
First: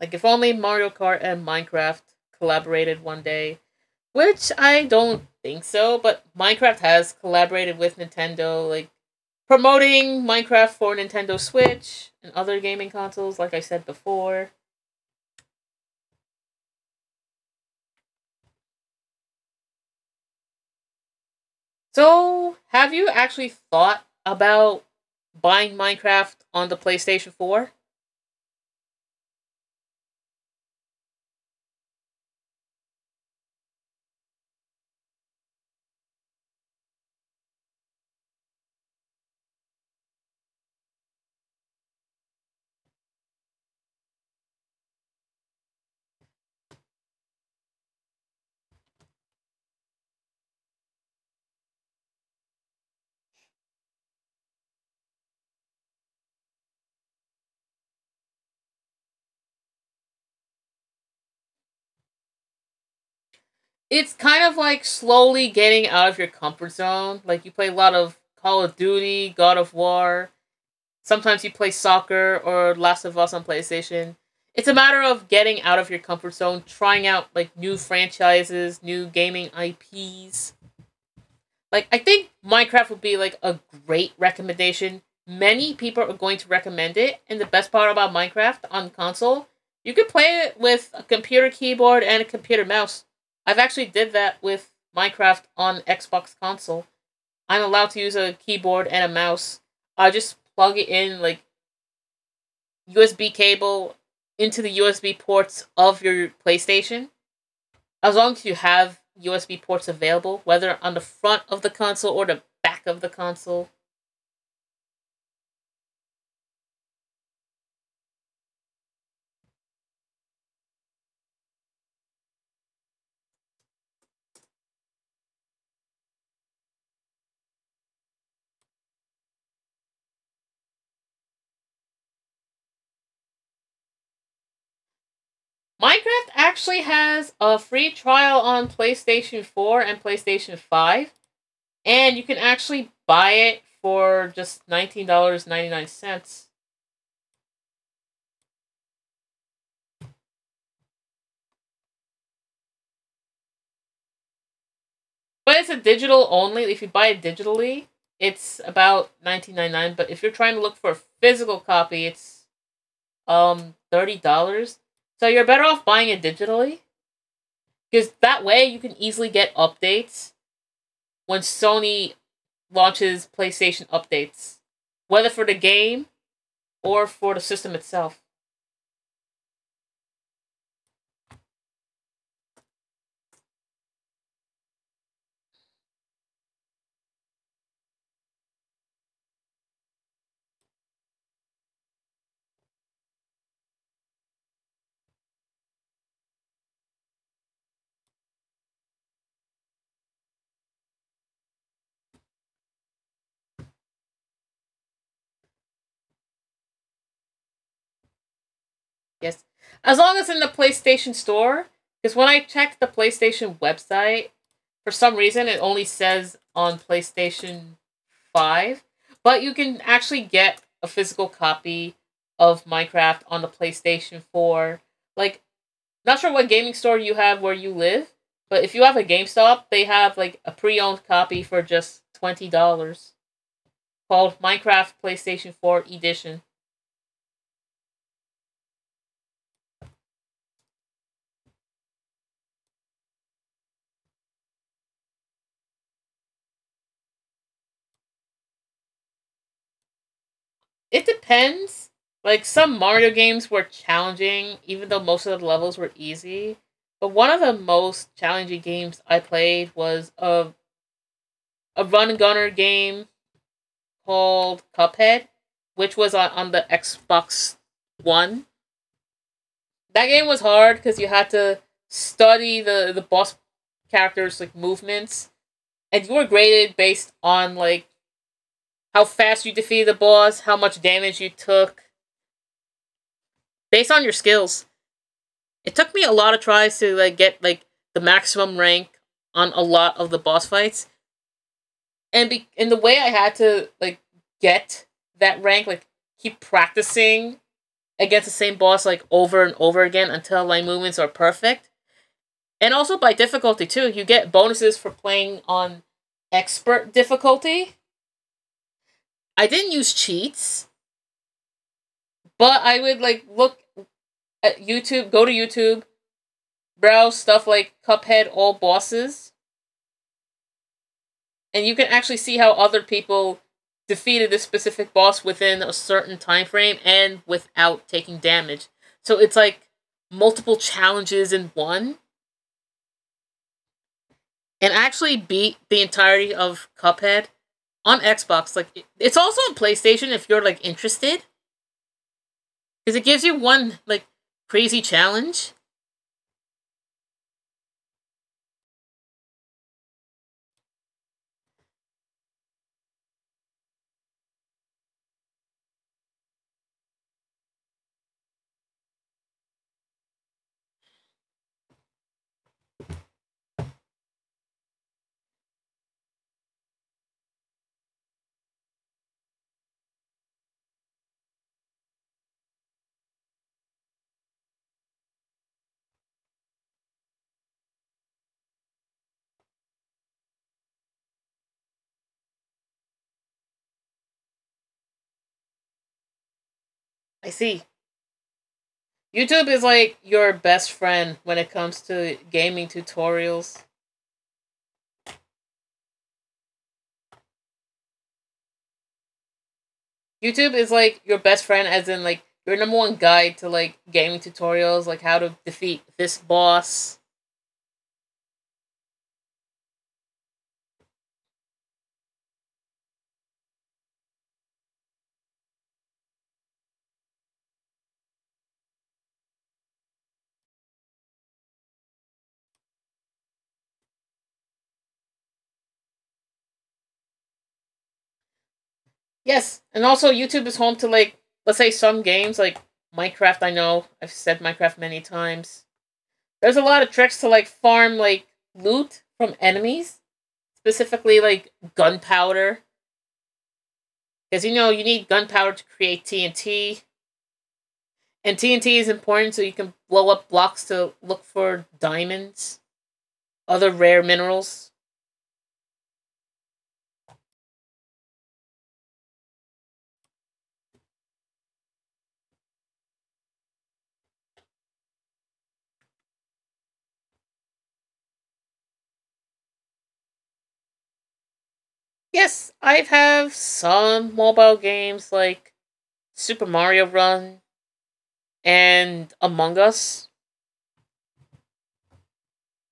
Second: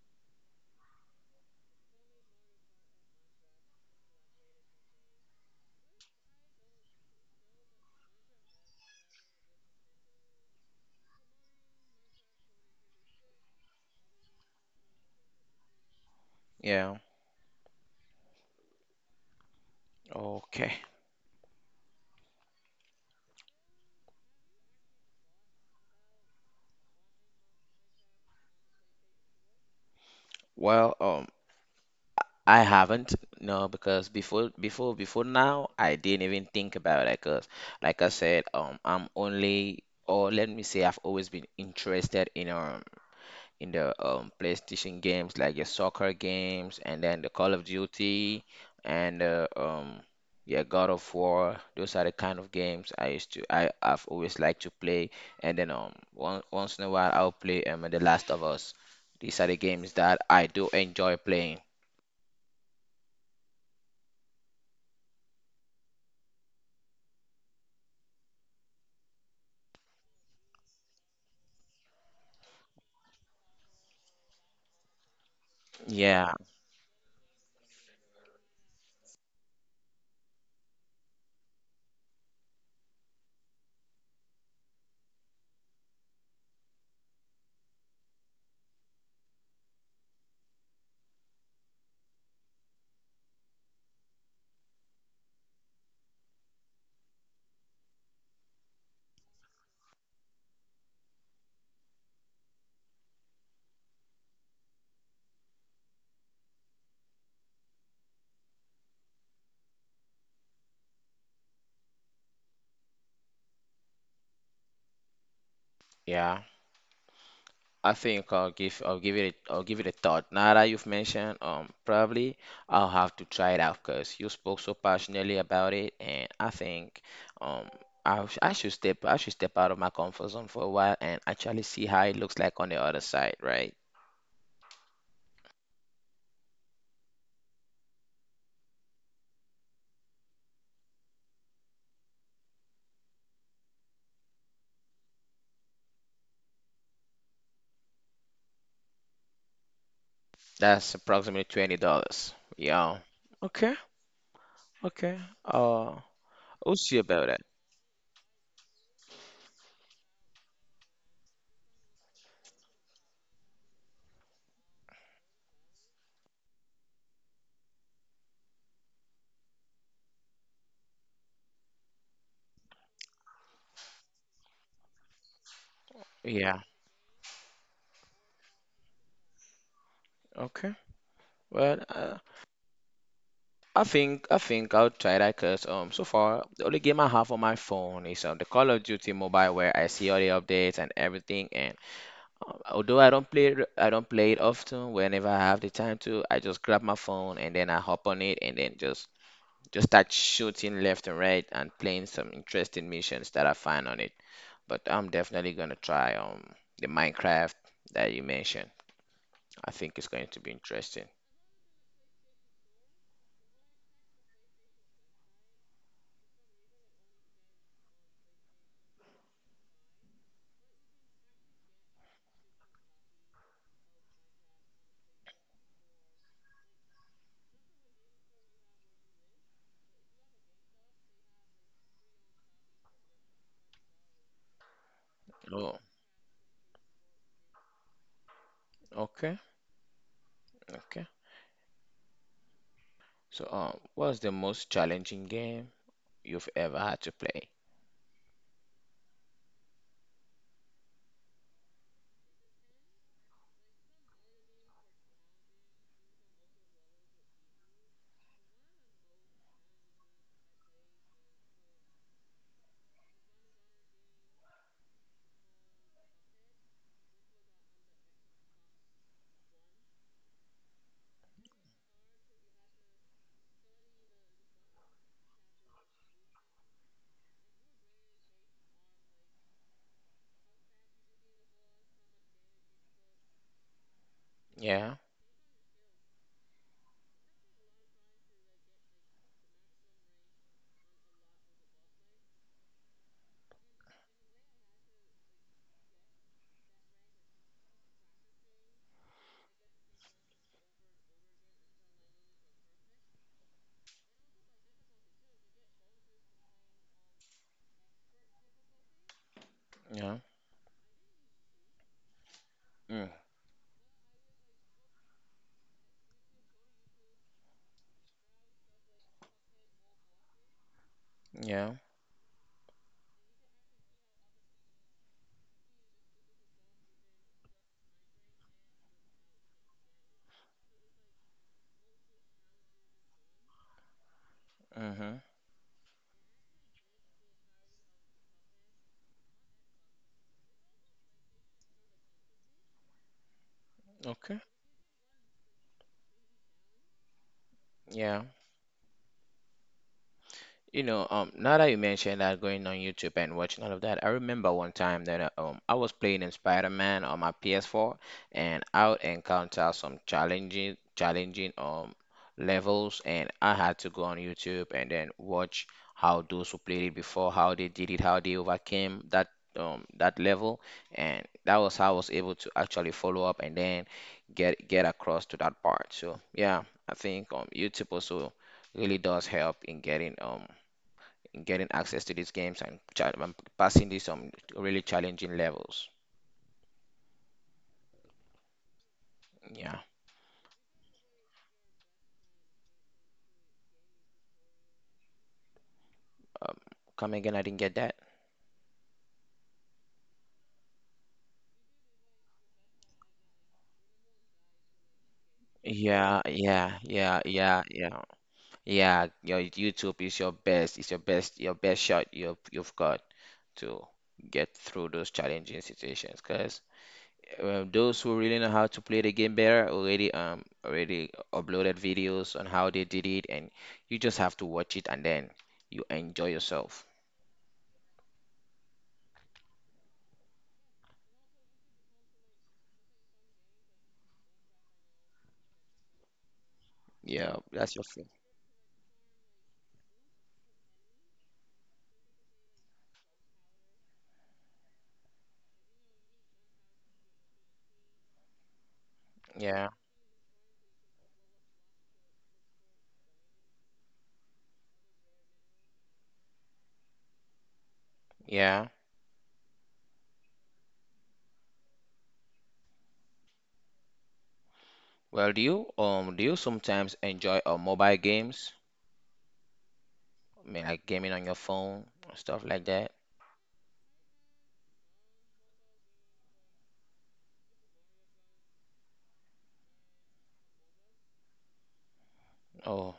Like if only Mario Kart and Minecraft collaborated one day, which I don't think so, but Minecraft has collaborated with Nintendo, like promoting Minecraft for Nintendo Switch and other gaming consoles, like I said before.
Yeah. Okay.
So, have you actually thought about buying Minecraft on the PlayStation 4?
Well, um, I haven't, no, because before now I didn't even think about it 'cause like I said, I'm only, or let me say I've always been interested in the PlayStation games like your soccer games and then the Call of Duty and yeah, God of War. Those are the kind of games I have always liked to play. And then once in a while I'll play The Last of Us. These are the games that I do enjoy playing.
It's kind of like slowly getting out of your comfort zone. Like, you play a lot of Call of Duty, God of War. Sometimes you play soccer or Last of Us on PlayStation. It's a matter of getting out of your comfort
Yeah,
zone, trying out like new franchises, new gaming IPs. I think Minecraft would be like a great recommendation. Many people are going to recommend it, and the best part about Minecraft on console, you can play it with a computer keyboard and a computer mouse. I've actually did that with Minecraft on Xbox console. I'm allowed to use a keyboard and a mouse. I just plug it in like USB cable into the USB ports of your PlayStation. As long as you have USB ports available, whether on the front of the console or the back of the console,
yeah. I think I'll give it a thought. Now that you've mentioned, probably I'll have to try it out because you spoke so passionately about it, and I think, um, I should step out of my comfort zone for a while and actually see how it looks like on the other side, right?
Minecraft actually has a free trial on PlayStation 4 and PlayStation 5, and you can actually buy it for just $19.99.
That's approximately $20. Yeah. Okay. Okay.
But it's a
Uh,
digital
we'll
only.
see
If you
about
buy
it.
it digitally, it's about 19.99. But if you're trying to look for a physical copy, it's $30. So you're better off buying it digitally because that way you can easily get updates when Sony launches PlayStation updates, whether for the game
Yeah.
or for the system itself.
Okay. Well, uh, I think I'll try that because so far the only game I have on my phone is the Call of Duty Mobile, where I see all the updates and everything. And although I don't play it often, whenever I have the time to, I just grab my phone and then I hop on it and then just start shooting left and right and playing some interesting missions that I find on it. But I'm definitely gonna try the Minecraft that you mentioned.
Yes.
I think
As
it's
long
going
as
to
in
be
the
interesting.
PlayStation Store, because when I checked the PlayStation website, for some reason it only says on PlayStation 5, but you can actually get a physical copy of Minecraft on the PlayStation 4. Like, not sure what gaming store you have where you live, but if you have a GameStop, they have like a pre owned copy for just $20 called Minecraft PlayStation
Oh,
4 Edition.
okay, okay. So, what's the most challenging game you've ever had to play?
It depends. Like some Mario games were challenging, even though most of the levels were easy. But one of the most challenging games I played was a run and gunner game called Cuphead, which was on, the Xbox One. That game was hard because you had to study the boss characters like movements, and you were graded based on like how fast you defeated the boss, how much damage you took, based on your skills.
Yeah,
It took me a lot of tries to like get like the maximum rank on a lot of the boss fights, and the way I had to like get that rank, like keep practicing against the same boss like over and over again until my movements are perfect. And also by difficulty too, you get bonuses for playing on expert difficulty. I didn't use
yeah,
cheats, but I would
mm,
like look at YouTube, go to YouTube, browse stuff like Cuphead all bosses, and
yeah,
you can actually see how other people defeated this specific boss within a certain time frame and without taking damage. So it's like multiple challenges in one, and I
mm-hmm.
actually beat the entirety of Cuphead on Xbox. Like, it's also on PlayStation if you're like interested, because it gives you one like
Okay,
crazy challenge.
yeah. You know, now that you mentioned that going on YouTube and watching all of that, I remember one time that I was playing in Spider-Man on my PS4, and I would encounter some challenging levels, and I had to go on YouTube and then watch how those who played it before, how they did it, how they overcame that level, and that was how I was able to actually follow up and then get across to that part. So yeah, I think YouTube also really does help in getting getting access to these games, and passing these some really challenging levels.
I see. YouTube is
Yeah.
like your best friend when it comes to gaming tutorials.
Um, Come again, I didn't get that.
YouTube is like your best friend, as in like your number one guide to like gaming tutorials, like how to defeat
Yeah,
this
yeah, yeah,
boss.
yeah, yeah, yeah. Your YouTube is your best. It's your best. Your best shot you've got to get through those challenging situations. Because those who really know how to play the game better already already uploaded videos on how they did it, and you just have to watch it and then you enjoy yourself.
Yes, and also YouTube is home to like let's say some games like Minecraft. I know I've said Minecraft many times. There's a lot of
Yeah,
tricks to like
that's your thing.
farm like loot from enemies, specifically like gunpowder, because you know you need gunpowder to create TNT, and TNT is important so
Yeah.
you can blow up blocks to look for diamonds, other rare minerals.
Yeah. Well, do you sometimes enjoy mobile games? I mean, like gaming on your phone or stuff like
Yes,
that.
I have some mobile games like Super Mario Run and Among Us.
Oh,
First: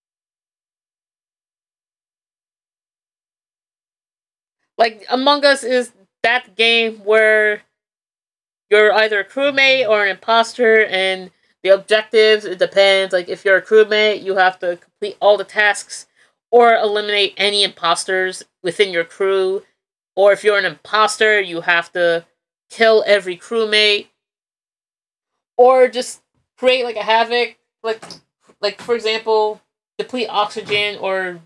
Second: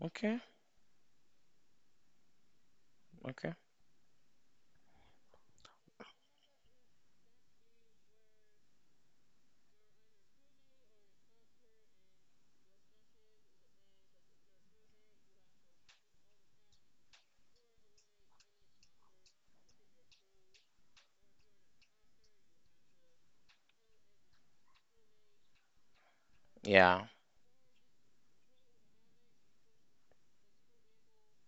okay, okay.
Like, Among Us is that game where you're either a crewmate or an imposter, and the objectives, it depends. Like, if you're a crewmate, you have to complete all the tasks or eliminate any imposters within your crew. Or if you're an imposter, you have to kill every crewmate or just create like
Yeah,
a havoc, like like for example, deplete oxygen or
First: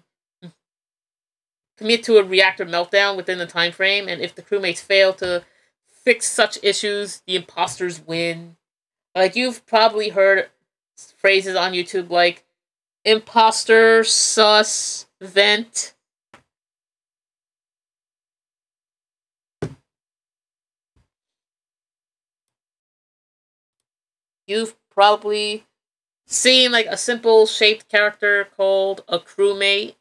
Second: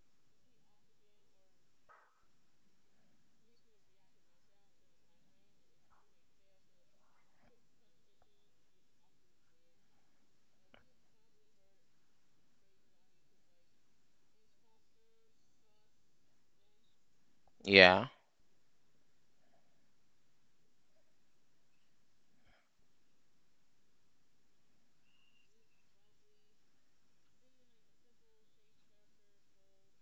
commit to a reactor meltdown within the time frame. And if the crewmates fail to fix such issues, the imposters win. Like you've probably heard phrases on YouTube like imposter, sus, vent.
yeah,
You've probably seen like a simple shaped character called a crewmate.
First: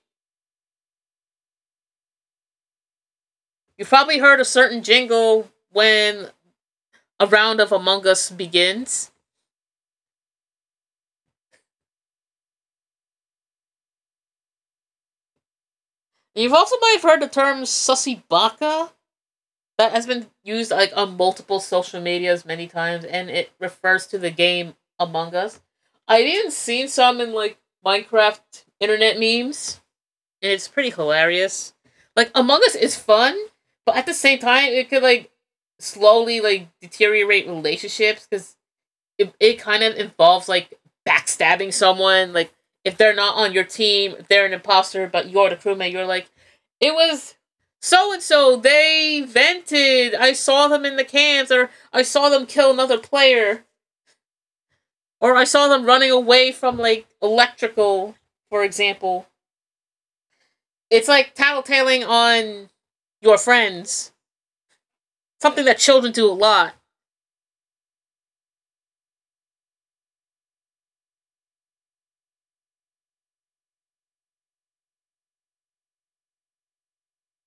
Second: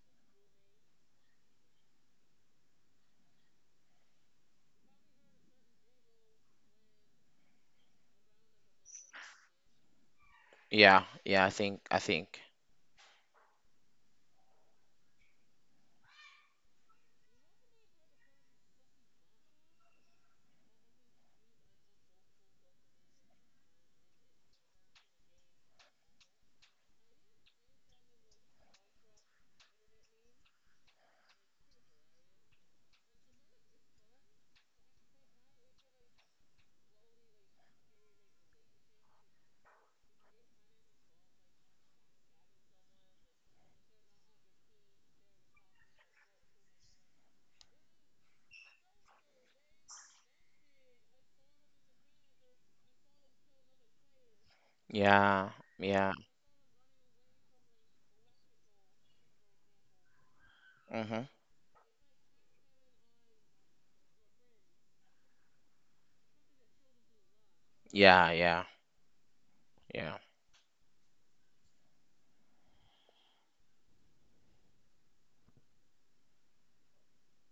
You've probably heard a certain jingle when a round of Among Us begins.
yeah, yeah. I think.
You've also might have heard the term sussy baka. That has been used like on multiple social medias many times, and it refers to the game Among Us. I've even seen some in like Minecraft internet memes, and it's pretty hilarious. Like Among Us is fun, but at the same time, it could like slowly like deteriorate relationships because it kind of involves like backstabbing someone, like if they're not on your team, if they're an imposter but you're the crewmate, you're like, it was so and so, they vented, I saw them in the cans, or I saw them kill another player, or
Yeah,
I saw them
yeah.
running away from like electrical, for example. It's
Mm-hmm.
like tattletaling on your friends, something that children do a lot.
Yeah, yeah, yeah.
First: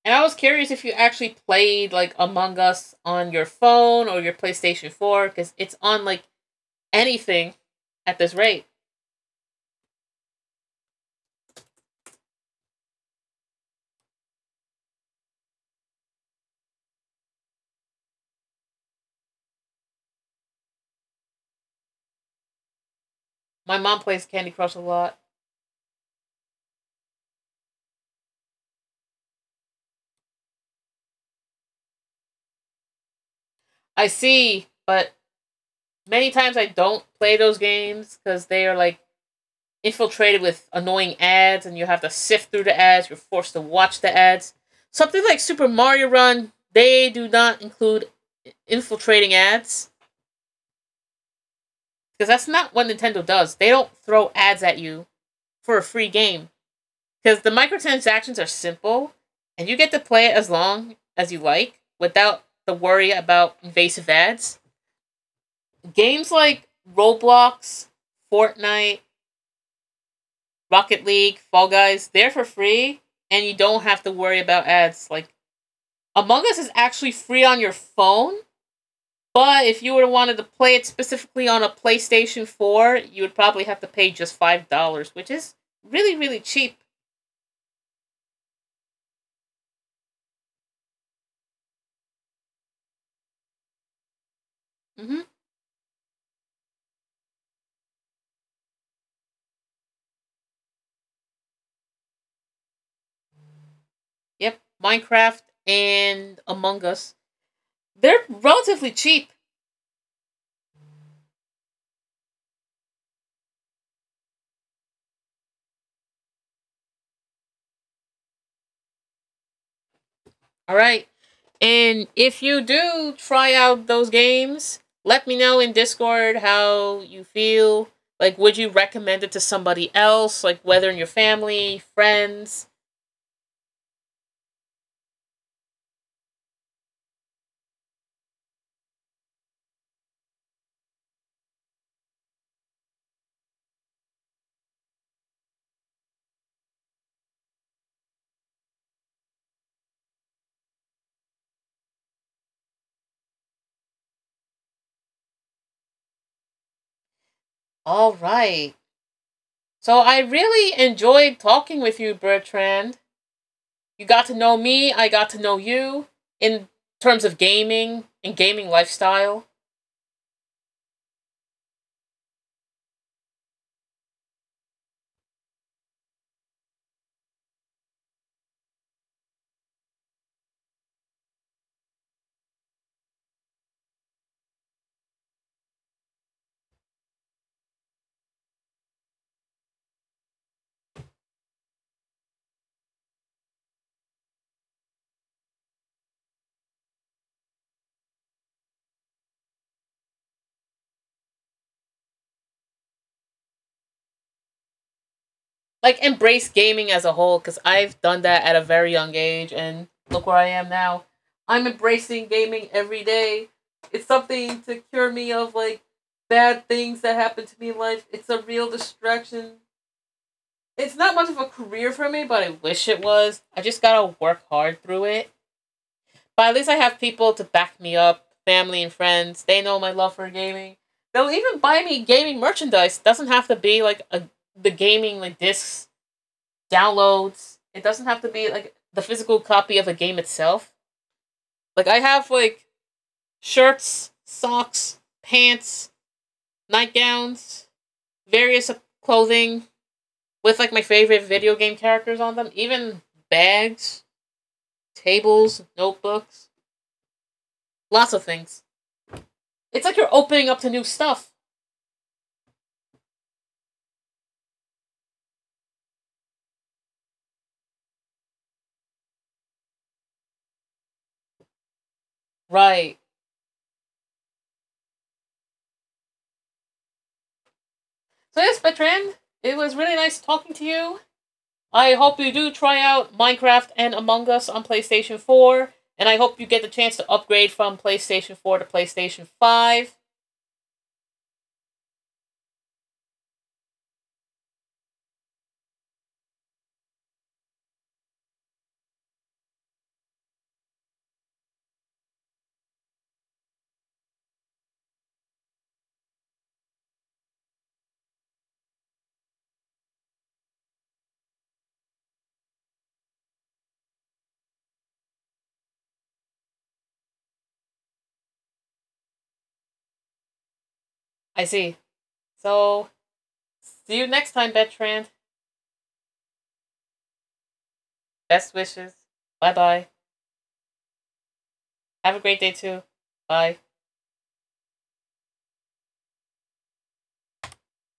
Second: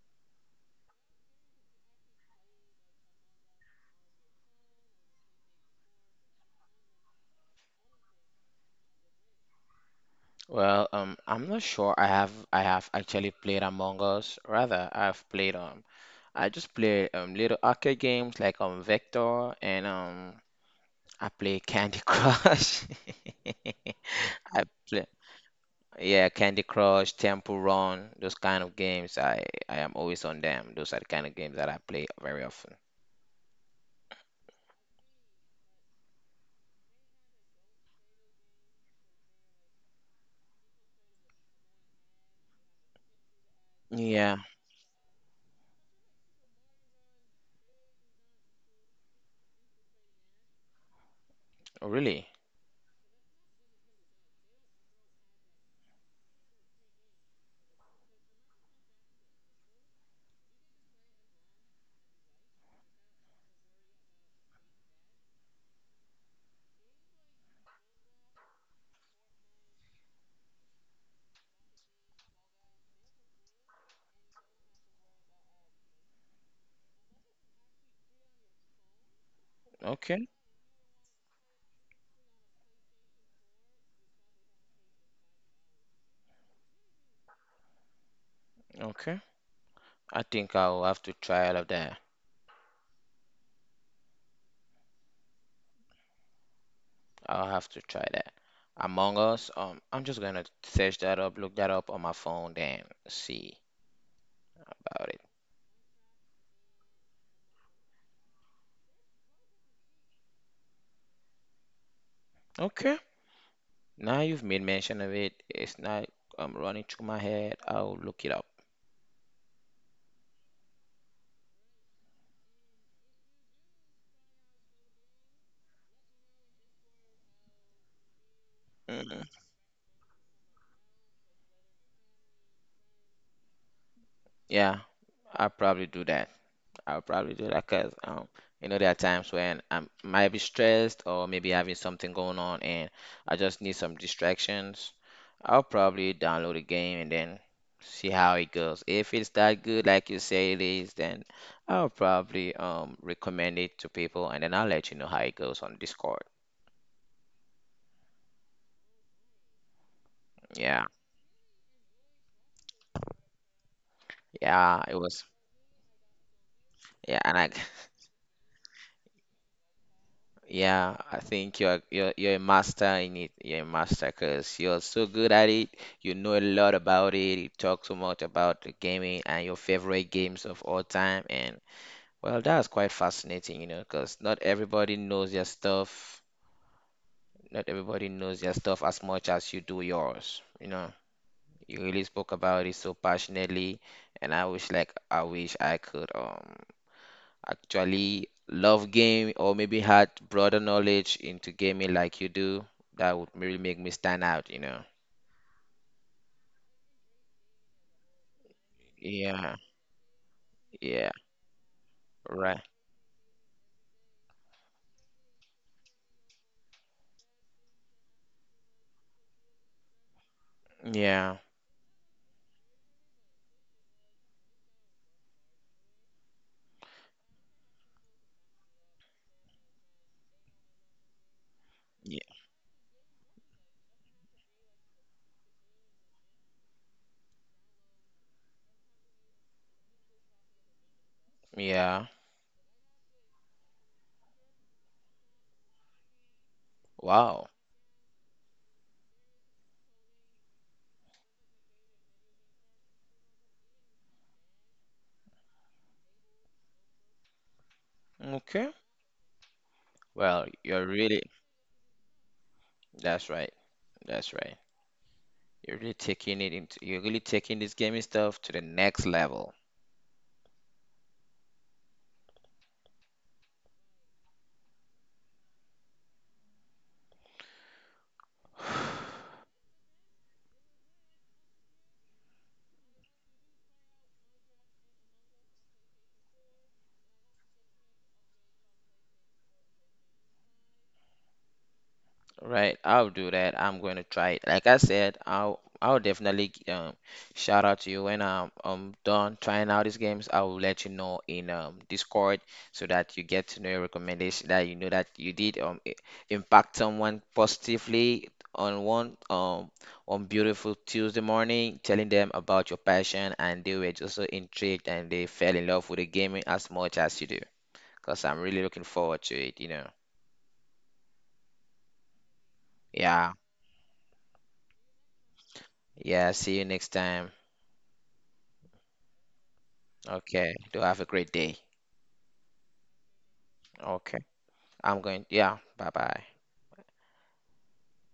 And I was curious if you actually played like Among Us on your phone or your PlayStation 4 because it's on like anything at this rate.
I'm not sure. I have actually played Among Us. Rather, I've played I just play little arcade games like Vector, and I play Candy Crush.
My mom plays Candy
I
Crush a
play.
lot.
Yeah, Candy Crush, Temple Run, those kind of games. I am always on them. Those are the kind of games that I play very often.
I see, but many times I don't play those games because they are like infiltrated with annoying ads and you have to sift through the ads. You're forced to watch the
Yeah,
ads. Something like Super Mario Run, they do not include infiltrating ads
oh,
because
really?
that's not what Nintendo does. They don't throw ads at you for a free game. Because the microtransactions are simple and you get to play it as long as you like without the worry about invasive ads. Games like Roblox, Fortnite, Rocket League, Fall Guys, they're for free and you don't have to worry about ads. Like Among Us is actually free on your phone, but if you were to
Okay,
wanted to play it specifically on a PlayStation 4, you would probably have to pay just $5, which is really really cheap.
okay. I think I'll have to try all of that.
Mhm.
I'll have to try that. Among Us, I'm just gonna search that up, look that up on my phone, then see
Yep,
about it.
Minecraft and Among Us, they're relatively cheap.
Okay. Now you've made mention of it. It's not running through my head. I'll look it up.
All right. And if you do try out those games, let me know in Discord how you feel. Like, would you recommend it
Mm,
to somebody else? Like, whether in your family, friends?
yeah, I'll probably do that. I'll probably do that because you know, there are times when I might be stressed or maybe having something going on, and I just need some distractions. I'll probably download a game and then see how it goes. If it's that good, like you say it is, then I'll probably recommend it to people, and then I'll let you know how it goes on Discord.
All right. So, I really
Yeah,
enjoyed talking with you, Bertrand. You got to know
yeah,
me,
it
I got
was.
to know you in terms
Yeah,
of
and I
gaming and gaming lifestyle.
Yeah, I think you're a master in it. You're a master because you're so good at it. You know a lot about it. You talk so much about the gaming and your favorite games of all time. And well, that's quite fascinating, you know, because not everybody knows your stuff. Not everybody knows your stuff as much as you do yours. You know, you really spoke about it so passionately, and I wish I could actually love game, or maybe had broader knowledge into gaming like you do. That would really make me stand out, you know.
Like embrace gaming as a whole because I've done that at a very young age
Yeah,
and look where I am now.
yeah,
I'm embracing gaming
right.
every day. It's something to cure me of like bad things that happen to me in life. It's a real distraction. It's not much of a
Yeah,
career for me, but I wish it was. I just gotta work hard through it. But at least I have people to back me up, family and friends. They know my love for gaming. They'll even buy me
yeah,
gaming merchandise. Doesn't have to be like a the gaming like discs downloads. It doesn't have to be like the physical copy of a game itself. Like I
yeah.
have like shirts, socks, pants,
Wow.
nightgowns, various clothing with like my favorite video game characters on them, even bags, tables, notebooks, lots of things.
Okay.
It's like you're opening up
Well,
to new
you're
stuff.
really, that's right. That's right. You're really taking this gaming stuff to the next level.
Right. So yes, Betran, it was really nice talking to you. I hope you do try out Minecraft and Among Us on PlayStation 4, and I hope you get the chance to upgrade from PlayStation 4 to PlayStation 5.
Right, I'll do that. I'm going to try it. Like I said, I'll definitely shout out to you when I'm done trying out these games. I will let you know in Discord, so that you get to know your recommendation, that you know that you did impact someone positively on one on beautiful Tuesday morning, telling them about your passion, and they were just so intrigued and they fell in love with the gaming as much as you do. Because I'm really looking forward to it, you know.
I see. So,
Yeah.
see you next time, Betran.
Yeah, see you next time.
Best wishes. Bye bye.
Okay. Do have a great day.
Have a great day, too. Bye.
Okay. I'm going. Yeah. Bye bye.